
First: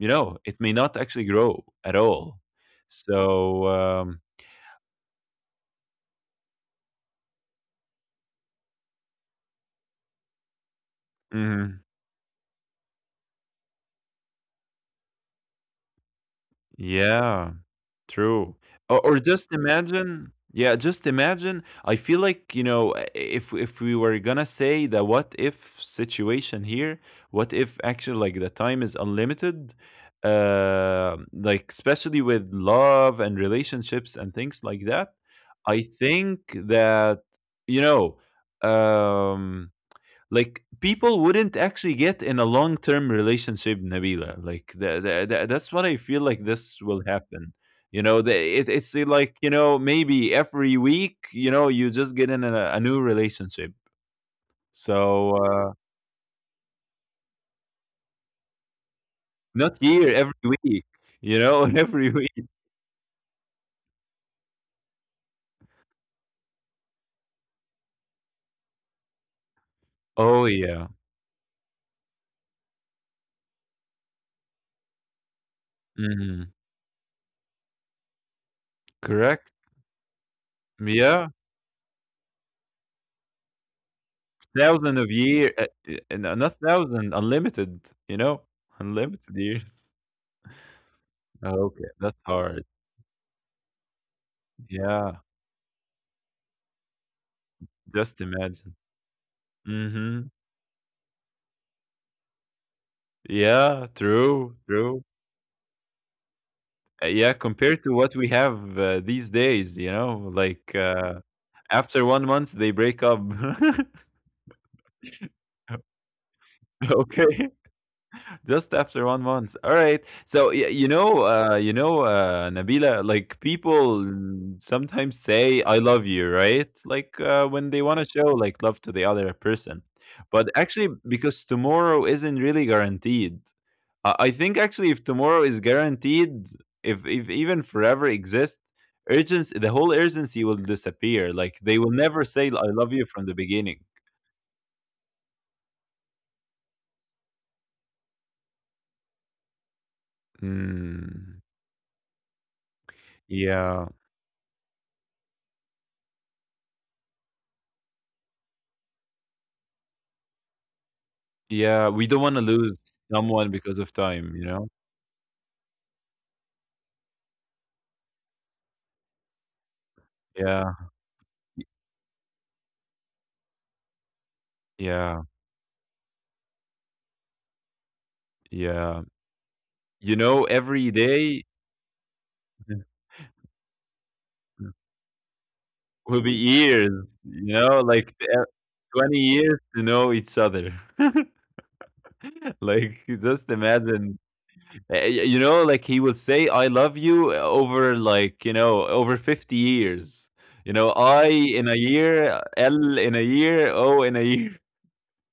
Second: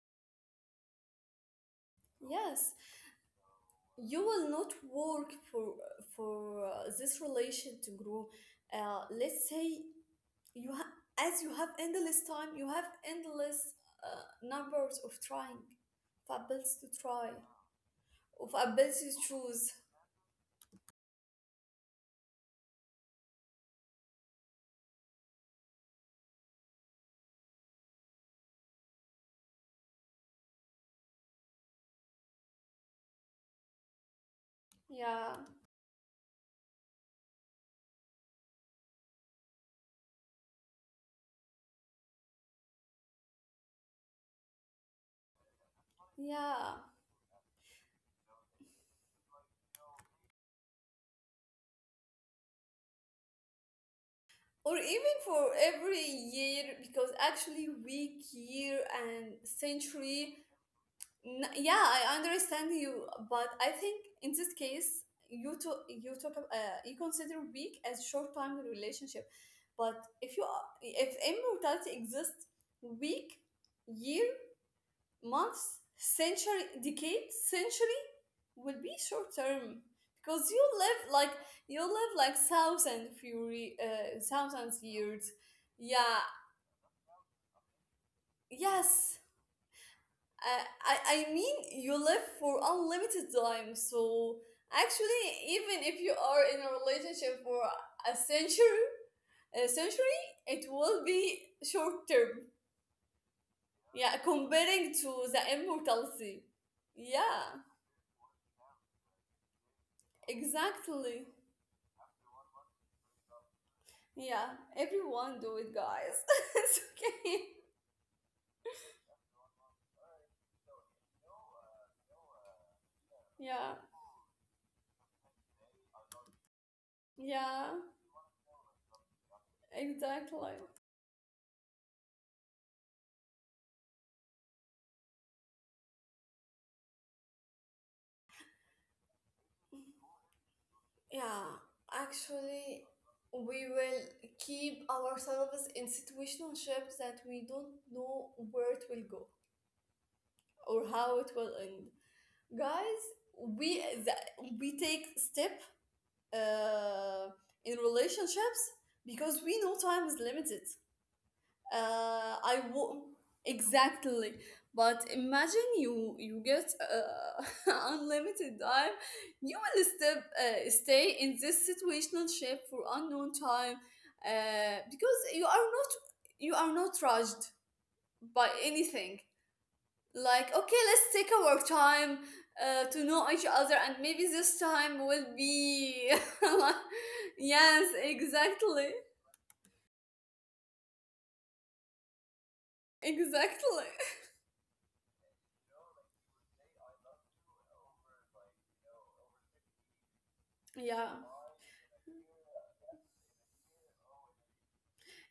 Speaker 1: it may not actually grow at all.
Speaker 2: Yes,
Speaker 1: So,
Speaker 2: you will not work for this relation to grow. Let's say you ha- as you have
Speaker 1: mhm.
Speaker 2: endless time, you have endless numbers of trying, of abilities to try,
Speaker 1: Yeah.
Speaker 2: of
Speaker 1: True. Or
Speaker 2: abilities
Speaker 1: or
Speaker 2: to
Speaker 1: just
Speaker 2: choose.
Speaker 1: imagine, yeah, just imagine, I feel like, if we were gonna say the what if situation here, what if actually like the time is unlimited? Like especially with love and relationships and things like that.
Speaker 2: Yeah.
Speaker 1: I think that, you know, um like people wouldn't actually get in a long-term relationship, Nabila, like that's what I feel like,
Speaker 2: Yeah,
Speaker 1: this will happen. You know, it's like, maybe every week, you just get in a new relationship.
Speaker 2: or even
Speaker 1: So,
Speaker 2: for every year, because actually, week, year, and
Speaker 1: not year,
Speaker 2: century.
Speaker 1: every week,
Speaker 2: Yeah,
Speaker 1: every
Speaker 2: I
Speaker 1: week.
Speaker 2: understand you, but I think In this case, you talk you consider weak as short time relationship. But if
Speaker 1: Oh yeah.
Speaker 2: if immortality exists, week, year, months,
Speaker 1: Hmm.
Speaker 2: century, decade, century will be short
Speaker 1: Correct.
Speaker 2: term because you live
Speaker 1: Yeah,
Speaker 2: like, you live like thousands
Speaker 1: thousand of
Speaker 2: years.
Speaker 1: year.
Speaker 2: Yeah.
Speaker 1: No, not thousand, unlimited, you know
Speaker 2: Yes.
Speaker 1: unlimited years.
Speaker 2: I I mean,
Speaker 1: Oh, okay,
Speaker 2: you live
Speaker 1: that's
Speaker 2: for
Speaker 1: hard.
Speaker 2: unlimited time, so
Speaker 1: Yeah,
Speaker 2: actually, even if you are in a relationship for a
Speaker 1: just imagine.
Speaker 2: century, a century,
Speaker 1: Mhm.
Speaker 2: it will be short term.
Speaker 1: Yeah,
Speaker 2: Yeah,
Speaker 1: true,
Speaker 2: comparing
Speaker 1: true.
Speaker 2: to the immortality.
Speaker 1: Yeah,
Speaker 2: Yeah,
Speaker 1: compared to what we have, these days, you know, like,
Speaker 2: exactly.
Speaker 1: after 1 month they break up.
Speaker 2: Yeah, everyone do it, guys. It's okay.
Speaker 1: Okay. Just after 1 month. All right. So, you know, Nabila, like
Speaker 2: Yeah,
Speaker 1: people sometimes say, "I love you," right? Like, when
Speaker 2: yeah,
Speaker 1: they want to show like love to the other person. But
Speaker 2: exactly.
Speaker 1: actually, because tomorrow isn't really guaranteed. I think actually, if tomorrow is guaranteed, if even forever exists, the whole urgency will disappear.
Speaker 2: Yeah,
Speaker 1: Like, they will never say "I
Speaker 2: actually,
Speaker 1: love you" from the
Speaker 2: we
Speaker 1: beginning.
Speaker 2: will keep ourselves in situationships that we don't know where it will go or how it
Speaker 1: Mm,
Speaker 2: will end. Guys, we
Speaker 1: yeah.
Speaker 2: that, we take step uh, in relationships because we know time is limited.
Speaker 1: Yeah, we don't
Speaker 2: uh,
Speaker 1: wanna
Speaker 2: I
Speaker 1: lose
Speaker 2: w-
Speaker 1: someone because of
Speaker 2: exactly.
Speaker 1: time, you know?
Speaker 2: But imagine you get unlimited time. You will
Speaker 1: Yeah.
Speaker 2: stay in
Speaker 1: Y
Speaker 2: this situational shape for unknown time
Speaker 1: Yeah,
Speaker 2: because you are not, you are not rushed by
Speaker 1: yeah.
Speaker 2: anything.
Speaker 1: You know,
Speaker 2: Like okay,
Speaker 1: every
Speaker 2: let's take
Speaker 1: day
Speaker 2: our time to know each other, and maybe this time will be
Speaker 1: will be years, you know,
Speaker 2: yes,
Speaker 1: like,
Speaker 2: exactly,
Speaker 1: 20 years to know each other. Like, just
Speaker 2: exactly.
Speaker 1: imagine, eh, y you know, like, he would say, "I love you," over, like, over 50 years. You know,
Speaker 2: Yeah.
Speaker 1: I in a year, L in a year, O in a year.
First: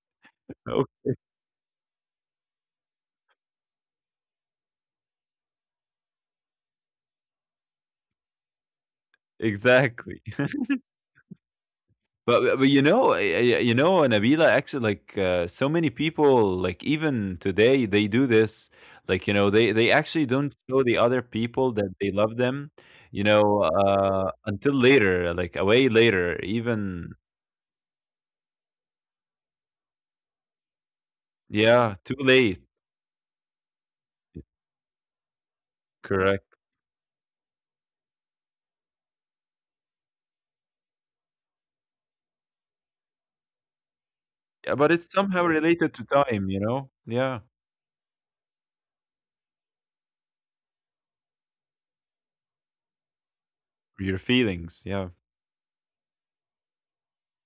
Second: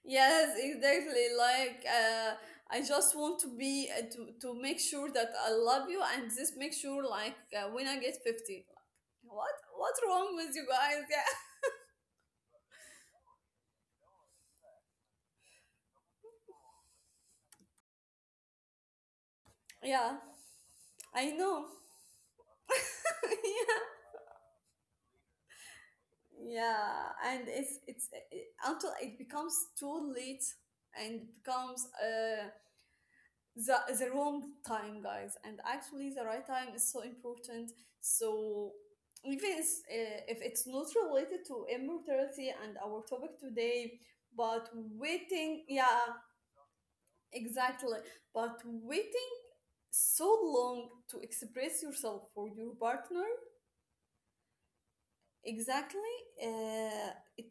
Speaker 2: Yes,
Speaker 1: Oh,
Speaker 2: exactly. Like I just want to be to make sure that I love you, and just make sure like when I get 50, like, what what's
Speaker 1: exactly.
Speaker 2: wrong with you guys? Yeah,
Speaker 1: But you know, Nabila, actually, like so many people, like even today, they do this. Like, they they
Speaker 2: yeah,
Speaker 1: actually don't show the other
Speaker 2: I know.
Speaker 1: people that they love them,
Speaker 2: Yeah,
Speaker 1: until later, like way later
Speaker 2: yeah,
Speaker 1: even.
Speaker 2: and until it becomes too late and becomes
Speaker 1: Yeah, too late.
Speaker 2: the wrong time, guys. And actually the right
Speaker 1: Correct.
Speaker 2: time is so important. So even if it's not related to immortality and our topic today, but
Speaker 1: Yeah, but it's somehow
Speaker 2: waiting,
Speaker 1: related
Speaker 2: yeah,
Speaker 1: to time, you know? Yeah.
Speaker 2: exactly, but waiting so long to express yourself for your partner,
Speaker 1: Your feelings, yeah.
Speaker 2: exactly, uh, it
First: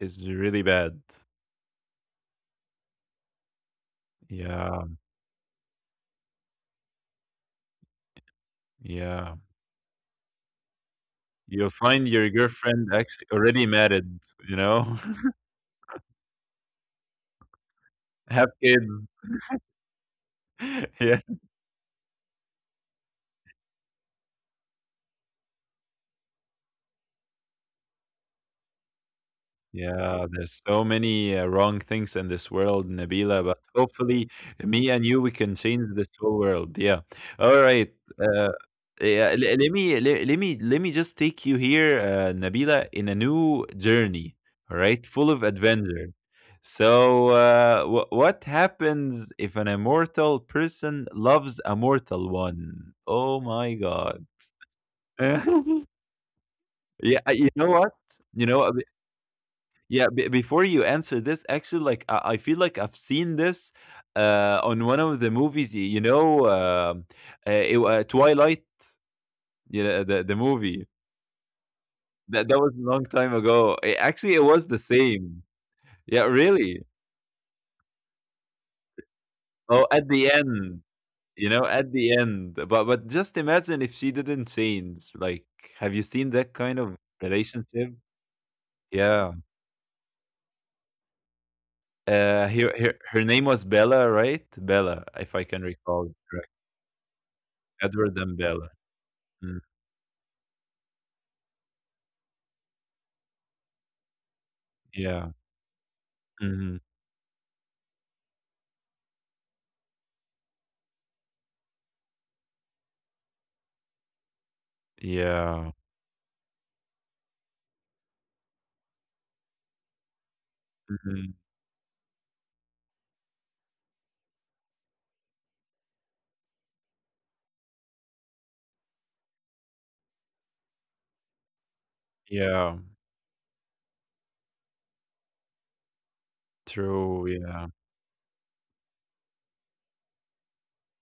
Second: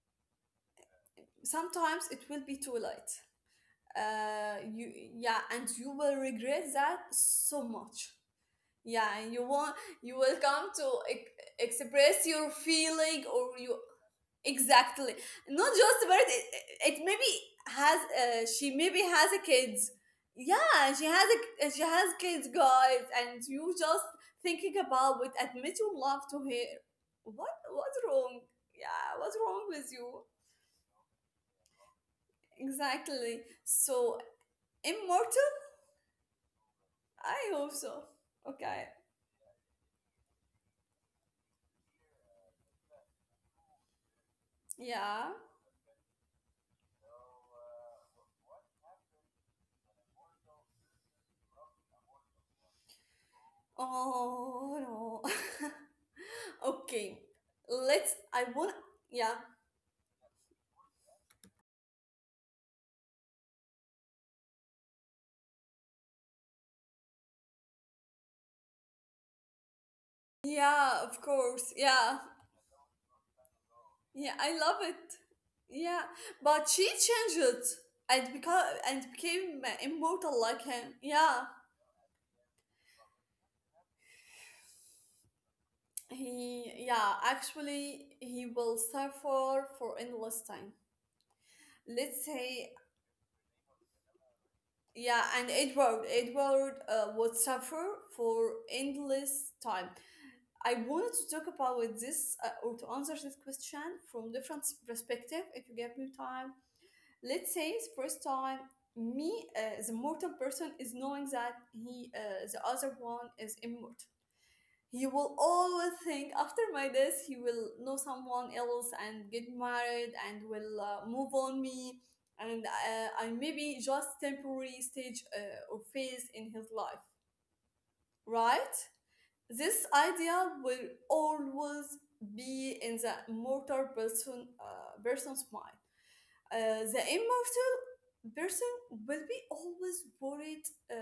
Speaker 1: Is really bad.
Speaker 2: sometimes it will be too late.
Speaker 1: Yeah.
Speaker 2: You Yeah, and you will regret that so much. Yeah, and
Speaker 1: Yeah,
Speaker 2: you will come to
Speaker 1: you'll find
Speaker 2: express
Speaker 1: your
Speaker 2: your
Speaker 1: girlfriend
Speaker 2: feeling,
Speaker 1: actually
Speaker 2: or
Speaker 1: already
Speaker 2: you,
Speaker 1: married, you know?
Speaker 2: exactly, not just about it, it maybe has
Speaker 1: Have
Speaker 2: she
Speaker 1: kids.
Speaker 2: maybe has a kids. Yeah, she
Speaker 1: Yeah.
Speaker 2: has a, she has kids, guys, and you just thinking about it, admit your love to her. what what's wrong? Yeah, what's wrong with you?
Speaker 1: Yeah, there's so many wrong things in this world,
Speaker 2: Exactly.
Speaker 1: Nabila, but
Speaker 2: So,
Speaker 1: hopefully me and you, we
Speaker 2: immortal,
Speaker 1: can change this whole world. Yeah.
Speaker 2: I
Speaker 1: All
Speaker 2: hope
Speaker 1: right.
Speaker 2: so.
Speaker 1: Uh,
Speaker 2: Okay.
Speaker 1: yeah, let me just take you here, Nabila, in a new journey, all right?
Speaker 2: Yeah.
Speaker 1: Full of adventure. So, what happens if an immortal person loves a mortal one? Oh my God.
Speaker 2: Oh, no.
Speaker 1: Yeah,
Speaker 2: Okay,
Speaker 1: you know what?
Speaker 2: let's. I
Speaker 1: You know,
Speaker 2: want. Yeah,
Speaker 1: yeah, b before you answer this, actually, I feel like I've seen this, on one of the movies, y you know, it wa Twilight, you know, the movie.
Speaker 2: yeah, of course. Yeah,
Speaker 1: That that was a long time ago. Eh, actually,
Speaker 2: yeah,
Speaker 1: it
Speaker 2: I
Speaker 1: was
Speaker 2: love
Speaker 1: the
Speaker 2: it.
Speaker 1: same.
Speaker 2: Yeah,
Speaker 1: Yeah,
Speaker 2: but
Speaker 1: really.
Speaker 2: she changed it and because and became
Speaker 1: Oh, at the
Speaker 2: immortal like
Speaker 1: end,
Speaker 2: him. Yeah,
Speaker 1: you know, at the end. But just imagine if she didn't change. Like, have you seen
Speaker 2: he.
Speaker 1: that kind of
Speaker 2: Yeah,
Speaker 1: relationship?
Speaker 2: actually, he will
Speaker 1: Yeah.
Speaker 2: suffer for endless time. Let's
Speaker 1: Her
Speaker 2: say.
Speaker 1: her her name was Bella, right? Bella,
Speaker 2: Yeah,
Speaker 1: if I
Speaker 2: and
Speaker 1: can
Speaker 2: Edward,
Speaker 1: recall correct.
Speaker 2: Edward would suffer
Speaker 1: Edward and
Speaker 2: for
Speaker 1: Bella.
Speaker 2: endless
Speaker 1: Mm.
Speaker 2: time. I wanted to talk about with this or to answer this question from different
Speaker 1: Yeah.
Speaker 2: perspective. If you give me time,
Speaker 1: Mhm.
Speaker 2: let's say it's first time me the mortal person is knowing that he the other one is immortal. He will
Speaker 1: Yeah.
Speaker 2: always think, after my death he will know someone else and get married and will move
Speaker 1: Mhm.
Speaker 2: on me, and I maybe just temporary stage or phase in his life, right? This idea will always
Speaker 1: Yeah.
Speaker 2: be in the mortal person's mind. The
Speaker 1: True, yeah.
Speaker 2: immortal person will be always worried uh,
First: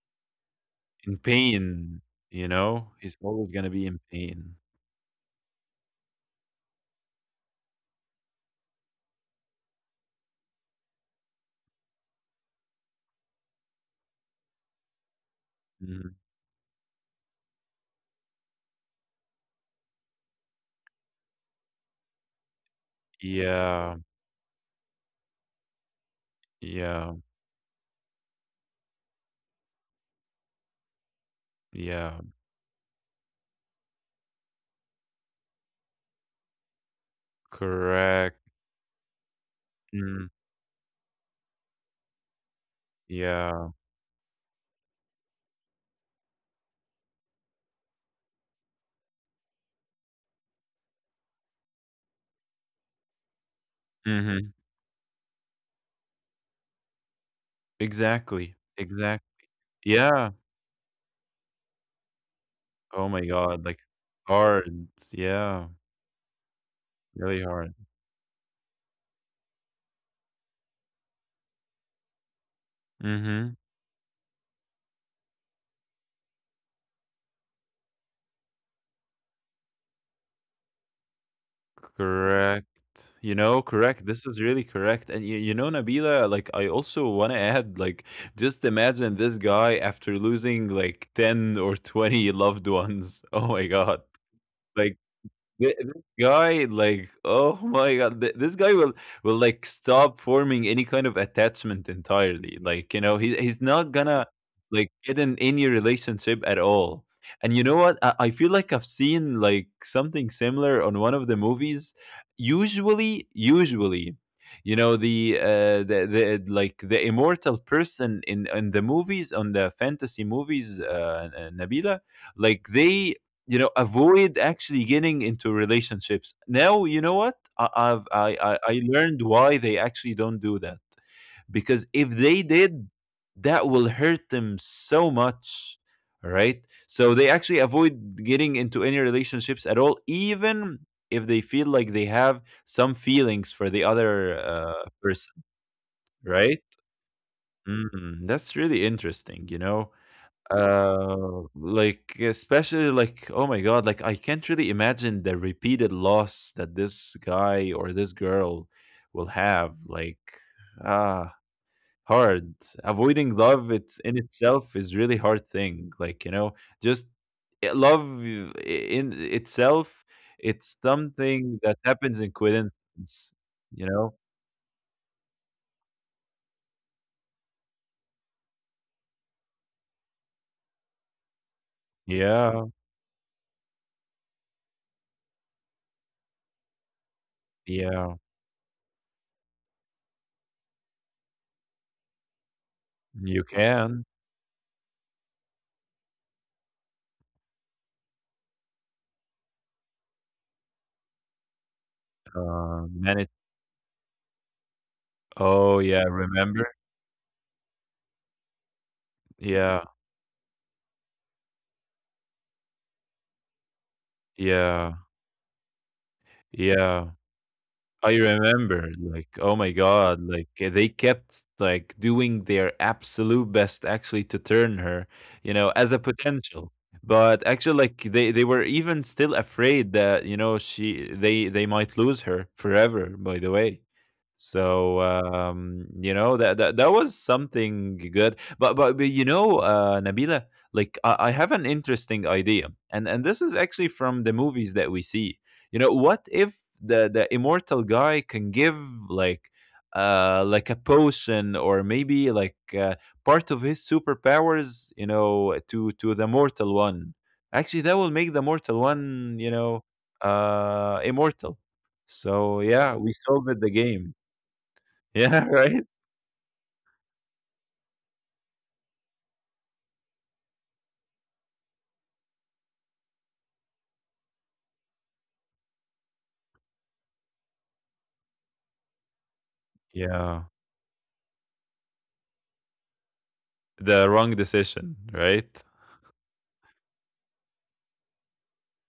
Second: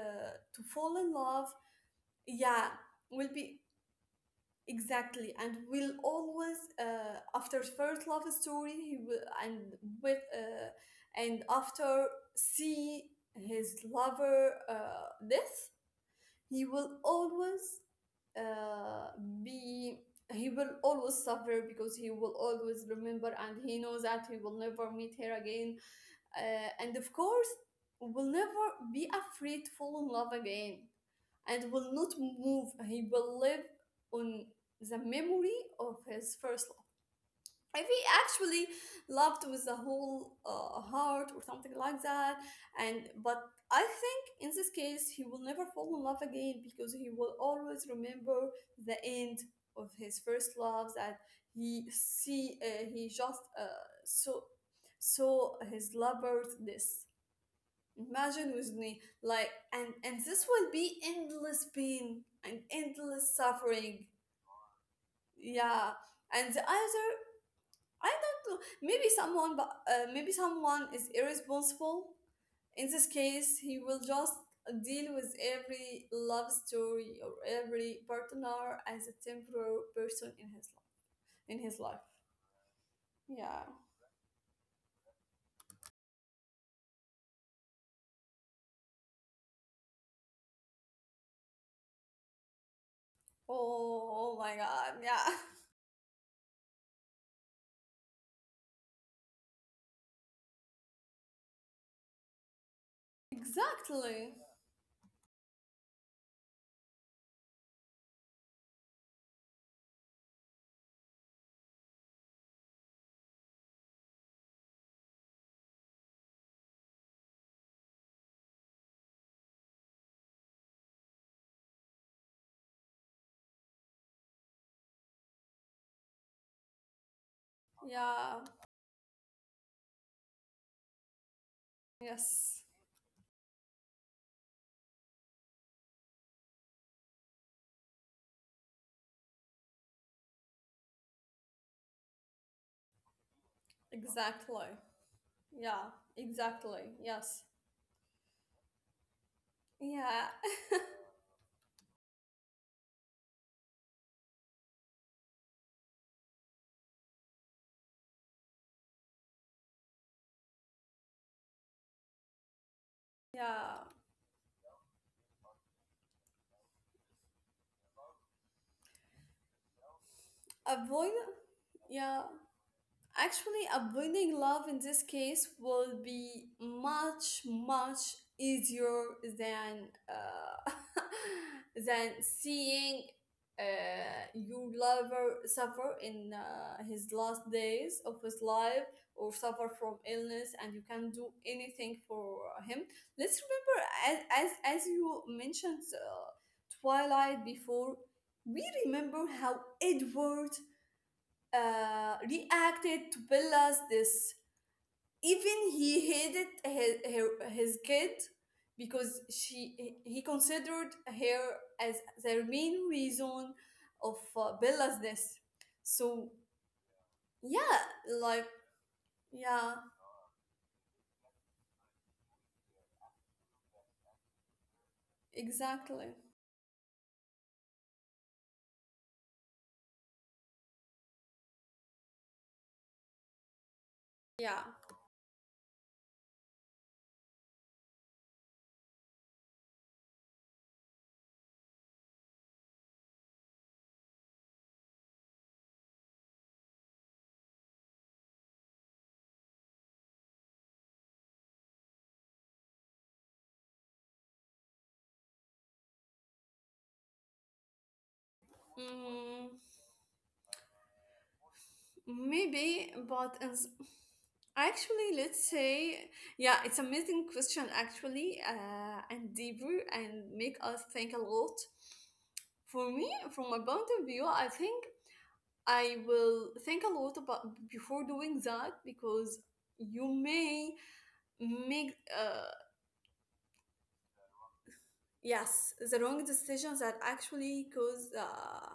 Speaker 2: to fall in
Speaker 1: In
Speaker 2: love.
Speaker 1: pain, you
Speaker 2: Yeah,
Speaker 1: know? He's
Speaker 2: will
Speaker 1: always
Speaker 2: be
Speaker 1: gonna be in pain.
Speaker 2: exactly, and will always after first love story he will and with and after see his lover death.
Speaker 1: Mhm.
Speaker 2: He will always uh, be he will always suffer because he will always remember, and he
Speaker 1: Yeah.
Speaker 2: knows that he will never meet her again, and of
Speaker 1: Yeah.
Speaker 2: course will never be afraid to fall in love again, and will not
Speaker 1: Yeah.
Speaker 2: move, he will live on the memory of his first, if he
Speaker 1: Correct.
Speaker 2: actually loved with the
Speaker 1: Mm.
Speaker 2: whole heart or something like that. And but
Speaker 1: Yeah.
Speaker 2: I think in this case he will never fall in love again because he will always remember the end of his first love, that he just saw
Speaker 1: Mhm.
Speaker 2: saw his lover's this. Imagine
Speaker 1: Exactly.
Speaker 2: with me,
Speaker 1: Exact
Speaker 2: like, and this
Speaker 1: Yeah.
Speaker 2: will be endless pain and
Speaker 1: Oh
Speaker 2: endless
Speaker 1: my god, like,
Speaker 2: suffering.
Speaker 1: hard. Yeah.
Speaker 2: Yeah, and the other,
Speaker 1: Really hard.
Speaker 2: I don't know. Maybe someone, but maybe someone is irresponsible. In this
Speaker 1: Mhm.
Speaker 2: case, he will just deal with every love story or every partner as a temporary person in his life. In his life.
Speaker 1: Correct. You know,
Speaker 2: Yeah.
Speaker 1: correct. This is really correct. And you know, Nabila, like I also want to add, like, just imagine this guy after losing like 10 or 20 loved ones. Oh
Speaker 2: Oh,
Speaker 1: my God.
Speaker 2: oh my
Speaker 1: Like,
Speaker 2: God. Yeah.
Speaker 1: This guy, like, oh my god, this guy will like stop forming any kind of attachment entirely. Like, you know, he's not gonna
Speaker 2: Exactly.
Speaker 1: like get in any relationship at all. And you know what? I feel like I've seen like something similar on one of the movies. Usually, you know, the like the immortal person in the movies on the fantasy movies, Nabila, like they you know avoid actually getting into relationships now you know what I, I've
Speaker 2: Yeah.
Speaker 1: I learned why they actually don't do that because if they
Speaker 2: Yes.
Speaker 1: did that will hurt them so much. All right, so they actually avoid getting into any relationships at all even if they feel like they have some feelings for the other
Speaker 2: Exactly.
Speaker 1: person,
Speaker 2: Yeah.
Speaker 1: right?
Speaker 2: Exactly. Yes.
Speaker 1: Mm, that's really interesting you know.
Speaker 2: Yeah.
Speaker 1: Like especially like oh my god, like I can't really imagine the repeated loss that this guy or this girl will have. Like ah, hard. Avoiding love
Speaker 2: Yeah.
Speaker 1: it's in itself is really hard thing. Like you know, just i- love i- in itself, it's
Speaker 2: Avoid.
Speaker 1: something that happens
Speaker 2: Yeah.
Speaker 1: in coincidence.
Speaker 2: Actually,
Speaker 1: You know?
Speaker 2: avoiding love in this case will be much, much easier than than
Speaker 1: Yeah,
Speaker 2: seeing your lover suffer in his last days
Speaker 1: yeah.
Speaker 2: of his life or suffer from illness, and you can't do anything for him.
Speaker 1: You
Speaker 2: Let's
Speaker 1: can
Speaker 2: remember, as you mentioned Twilight before, we remember how Edward reacted to
Speaker 1: manage.
Speaker 2: Bella's this. Even
Speaker 1: Oh yeah,
Speaker 2: he hated
Speaker 1: remember?
Speaker 2: his kid because
Speaker 1: Yeah.
Speaker 2: she he considered her as their main reason of
Speaker 1: Yeah,
Speaker 2: Bella's this. So
Speaker 1: yeah.
Speaker 2: yeah,
Speaker 1: I
Speaker 2: like
Speaker 1: remember, like, oh my
Speaker 2: yeah,
Speaker 1: God, like they kept like doing their absolute best actually to turn her, you know, as a
Speaker 2: exactly.
Speaker 1: potential. But actually, like they were even still afraid that, you know, she they might lose her forever, by the way.
Speaker 2: Yeah.
Speaker 1: So you know, that was something good. But, but you know, Nabila, like I have an interesting idea. And this is actually from the movies that we see, you know, what if the immortal guy can give like like a potion or maybe like part of his superpowers, you know, to the mortal one. Actually, that will make the mortal one, you
Speaker 2: Mm.
Speaker 1: know, immortal. So yeah,
Speaker 2: Maybe,
Speaker 1: we
Speaker 2: but
Speaker 1: solved the game.
Speaker 2: actually,
Speaker 1: Yeah,
Speaker 2: let's
Speaker 1: right?
Speaker 2: say, yeah, it's amazing question actually, and deeper and make us think a lot. For me, from my point of view, I think I will think a lot about before doing that because you
Speaker 1: Yeah.
Speaker 2: may make
Speaker 1: The wrong decision, right?
Speaker 2: yes the wrong decisions that actually cause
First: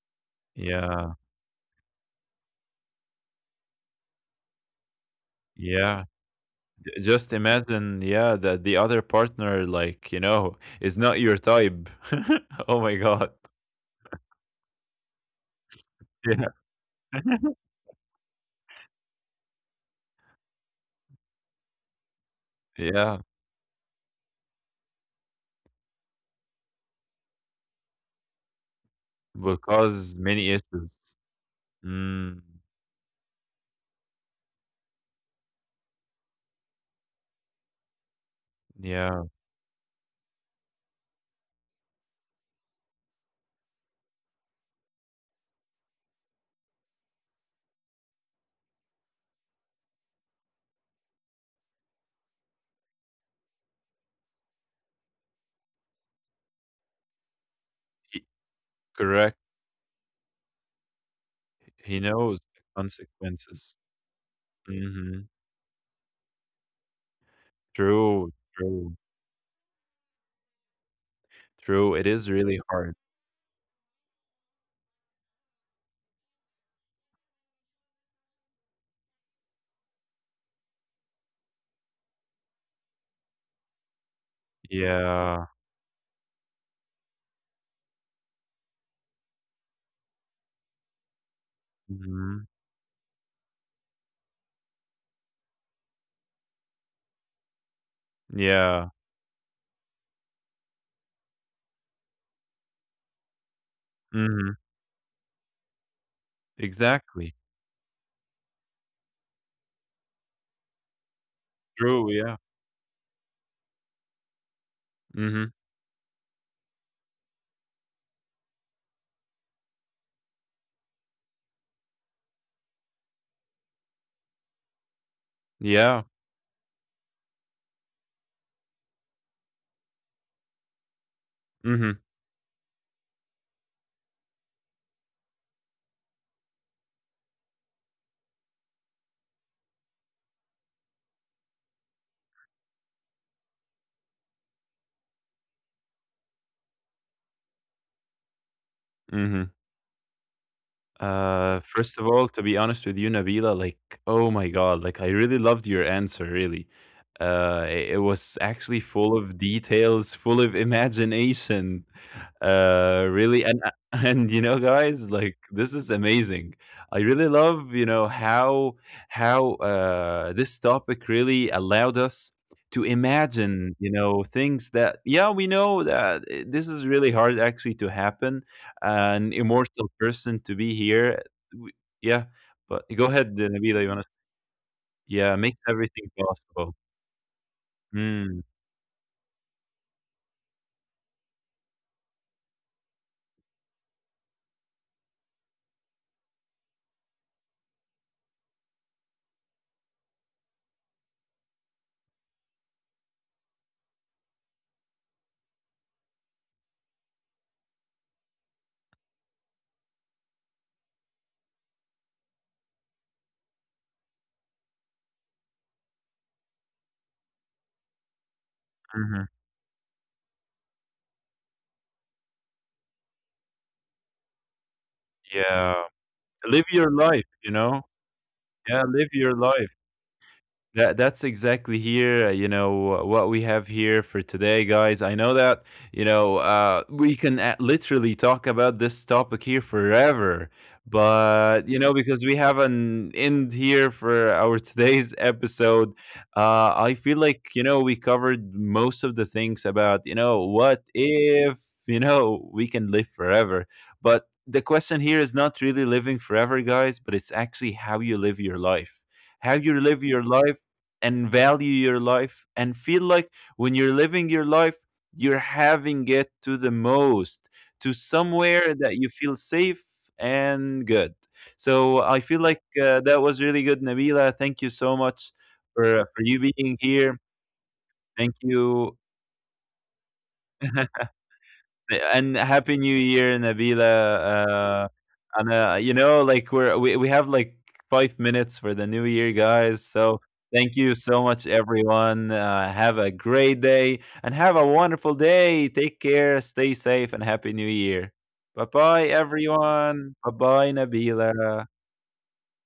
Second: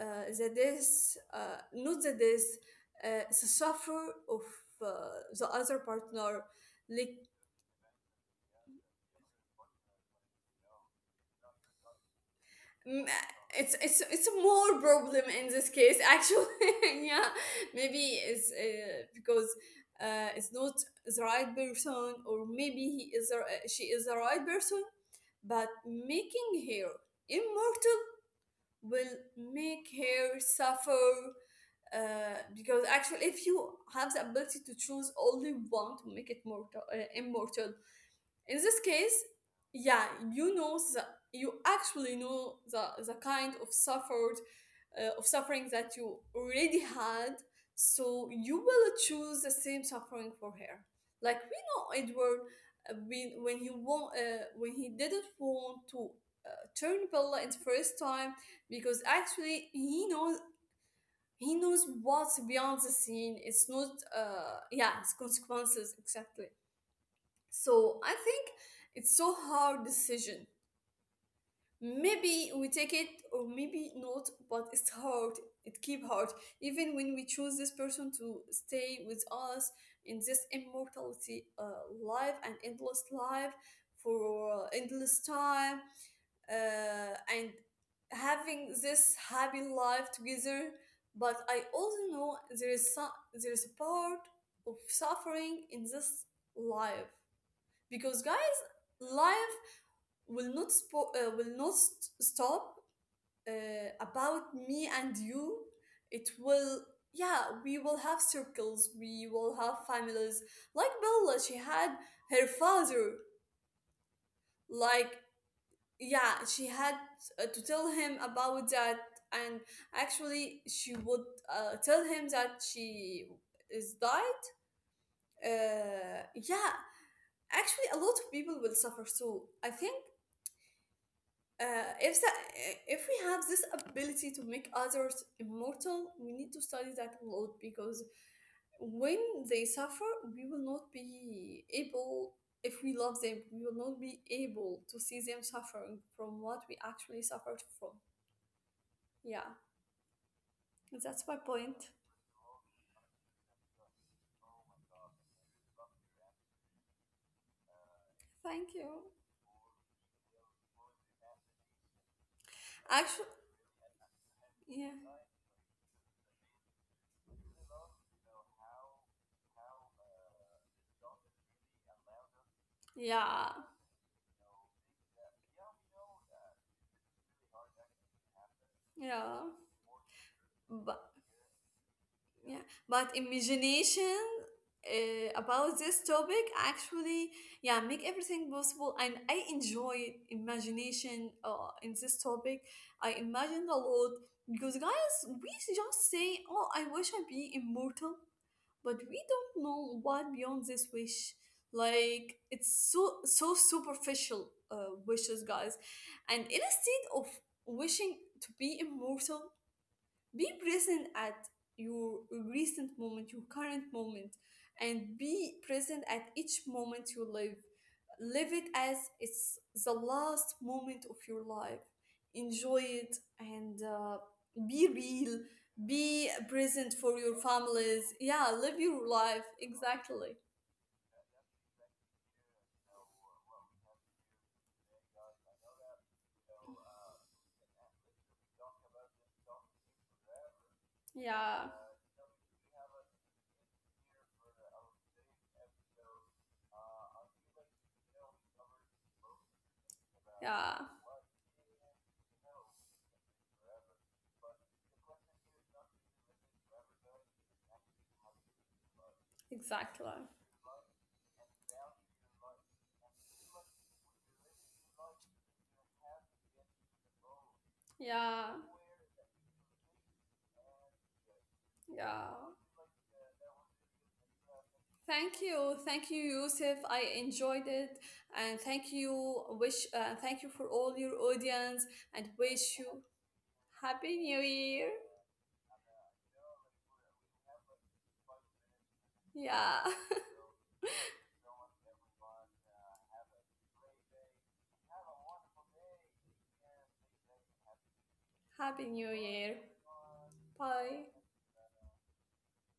Speaker 2: uh, that
Speaker 1: Yeah.
Speaker 2: is not that is the suffer of uh, the other
Speaker 1: Yeah.
Speaker 2: partner, like,
Speaker 1: Just imagine, yeah, that the other partner, like, you know, is not your type. Oh my
Speaker 2: mm,
Speaker 1: God.
Speaker 2: it's it's more problem in this case actually.
Speaker 1: Yeah.
Speaker 2: Yeah, maybe it's because it's not the right person, or maybe
Speaker 1: Yeah,
Speaker 2: she is the right person, but making her immortal will
Speaker 1: will
Speaker 2: make
Speaker 1: cause
Speaker 2: her
Speaker 1: many issues.
Speaker 2: suffer
Speaker 1: Mm,
Speaker 2: because actually if you have the ability to choose only one to make it mortal immortal, in this case,
Speaker 1: yeah,
Speaker 2: yeah, you know the, you actually know the kind of suffered of suffering that you already had, so you will choose the same suffering for her. Like we know Edward, when when he didn't want to uh, turn Bella in the first
Speaker 1: he,
Speaker 2: time, because
Speaker 1: correct.
Speaker 2: actually he knows, he knows
Speaker 1: He
Speaker 2: what's
Speaker 1: knows the
Speaker 2: beyond the scene. It's
Speaker 1: consequences.
Speaker 2: not yeah, it's
Speaker 1: Hmm.
Speaker 2: consequences, exactly. So I
Speaker 1: True,
Speaker 2: think it's so hard decision.
Speaker 1: true. It is
Speaker 2: Maybe we
Speaker 1: really
Speaker 2: take
Speaker 1: hard.
Speaker 2: it or maybe not, but it's hard. It keep hard. Even when we choose this person to stay with us in this immortality life and endless life for endless
Speaker 1: Yeah.
Speaker 2: time, and having this happy life together. But I also know
Speaker 1: Hmm.
Speaker 2: there is there is a part of suffering in this life because, guys,
Speaker 1: Yeah.
Speaker 2: life will not st- stop about
Speaker 1: Hmm.
Speaker 2: me and you, it will,
Speaker 1: Exactly.
Speaker 2: yeah, we will have circles, we will have families, like Bella, she had
Speaker 1: True. Yeah.
Speaker 2: her father, like,
Speaker 1: Hmm.
Speaker 2: yeah, she had to tell him about that, and actually she would tell him that she is died.
Speaker 1: Yeah.
Speaker 2: Yeah, actually a lot of people will suffer too, I think. Uh,
Speaker 1: Hmm.
Speaker 2: if that, if we have this ability to make others immortal, we need to study that a lot because when they suffer, we will not be able. If we love them, we will not be able to see them suffering from what we actually suffered from. Yeah,
Speaker 1: Hmm.
Speaker 2: that's my point.
Speaker 1: First of all, to be honest with you, Nabila, like, oh my God, like, I really loved your answer, really. It was
Speaker 2: Thank you.
Speaker 1: actually full of details, full of imagination
Speaker 2: Actually,
Speaker 1: really. And And you know
Speaker 2: yeah,
Speaker 1: guys like this is amazing. I really love you know how this topic really allowed us to
Speaker 2: yeah,
Speaker 1: imagine you know things that yeah we know that this is really hard actually to happen,
Speaker 2: yeah.
Speaker 1: an immortal person to be
Speaker 2: But
Speaker 1: here. w- yeah,
Speaker 2: yeah,
Speaker 1: but
Speaker 2: but
Speaker 1: go ahead, Nabila, you want to.
Speaker 2: imagination
Speaker 1: Yeah, makes
Speaker 2: about this
Speaker 1: everything
Speaker 2: topic
Speaker 1: possible.
Speaker 2: actually, yeah, make everything
Speaker 1: Mm,
Speaker 2: possible. And I enjoy imagination in this topic. I imagined a lot because, guys, we just say, "Oh, I wish I be immortal," but we don't know what beyond this wish. Like it's so so superficial wishes, guys. And instead of wishing to be immortal, be present at your recent moment, your current moment, and be present at each moment you live. Live it as
Speaker 1: mhm.
Speaker 2: it's the last moment of your life. Enjoy it and be real.
Speaker 1: Yeah,
Speaker 2: Be
Speaker 1: live
Speaker 2: present
Speaker 1: your
Speaker 2: for your
Speaker 1: life, you know.
Speaker 2: families. Yeah, live
Speaker 1: Yeah,
Speaker 2: your
Speaker 1: live
Speaker 2: life.
Speaker 1: your life.
Speaker 2: Exactly.
Speaker 1: That's exactly here, you know, what we have here for today, guys. I know that, you know, we can literally talk about this topic here forever,
Speaker 2: Yeah,
Speaker 1: but you know, because we have an end here for our today's episode, I feel like, you know, we covered most of the things about, you know,
Speaker 2: yeah,
Speaker 1: what if, you know, we can live forever. But the question here is not really living forever, guys, but it's actually how you live your life, how you
Speaker 2: exactly.
Speaker 1: live your life and value your life and feel like when you're living your life, you're having it to the most, to
Speaker 2: Yeah,
Speaker 1: somewhere that you feel safe and good. So I
Speaker 2: yeah.
Speaker 1: feel like that was really good, Nabila. Thank you so much
Speaker 2: Thank you,
Speaker 1: for you
Speaker 2: Yusuf.
Speaker 1: being
Speaker 2: I
Speaker 1: here.
Speaker 2: enjoyed it,
Speaker 1: Thank
Speaker 2: and thank
Speaker 1: you.
Speaker 2: you. Wish Thank you for all your audience, and
Speaker 1: And
Speaker 2: wish
Speaker 1: happy
Speaker 2: you
Speaker 1: New Year,
Speaker 2: happy New Year.
Speaker 1: Nabila. And you know, like we have like 5 minutes for the New Year,
Speaker 2: Yeah,
Speaker 1: guys. So thank you so much, everyone. Have a great day and have a wonderful day. Take care, stay safe, and happy New Year. Bye
Speaker 2: happy New
Speaker 1: bye,
Speaker 2: Year.
Speaker 1: everyone. Bye bye,
Speaker 2: Bye.
Speaker 1: Nabila.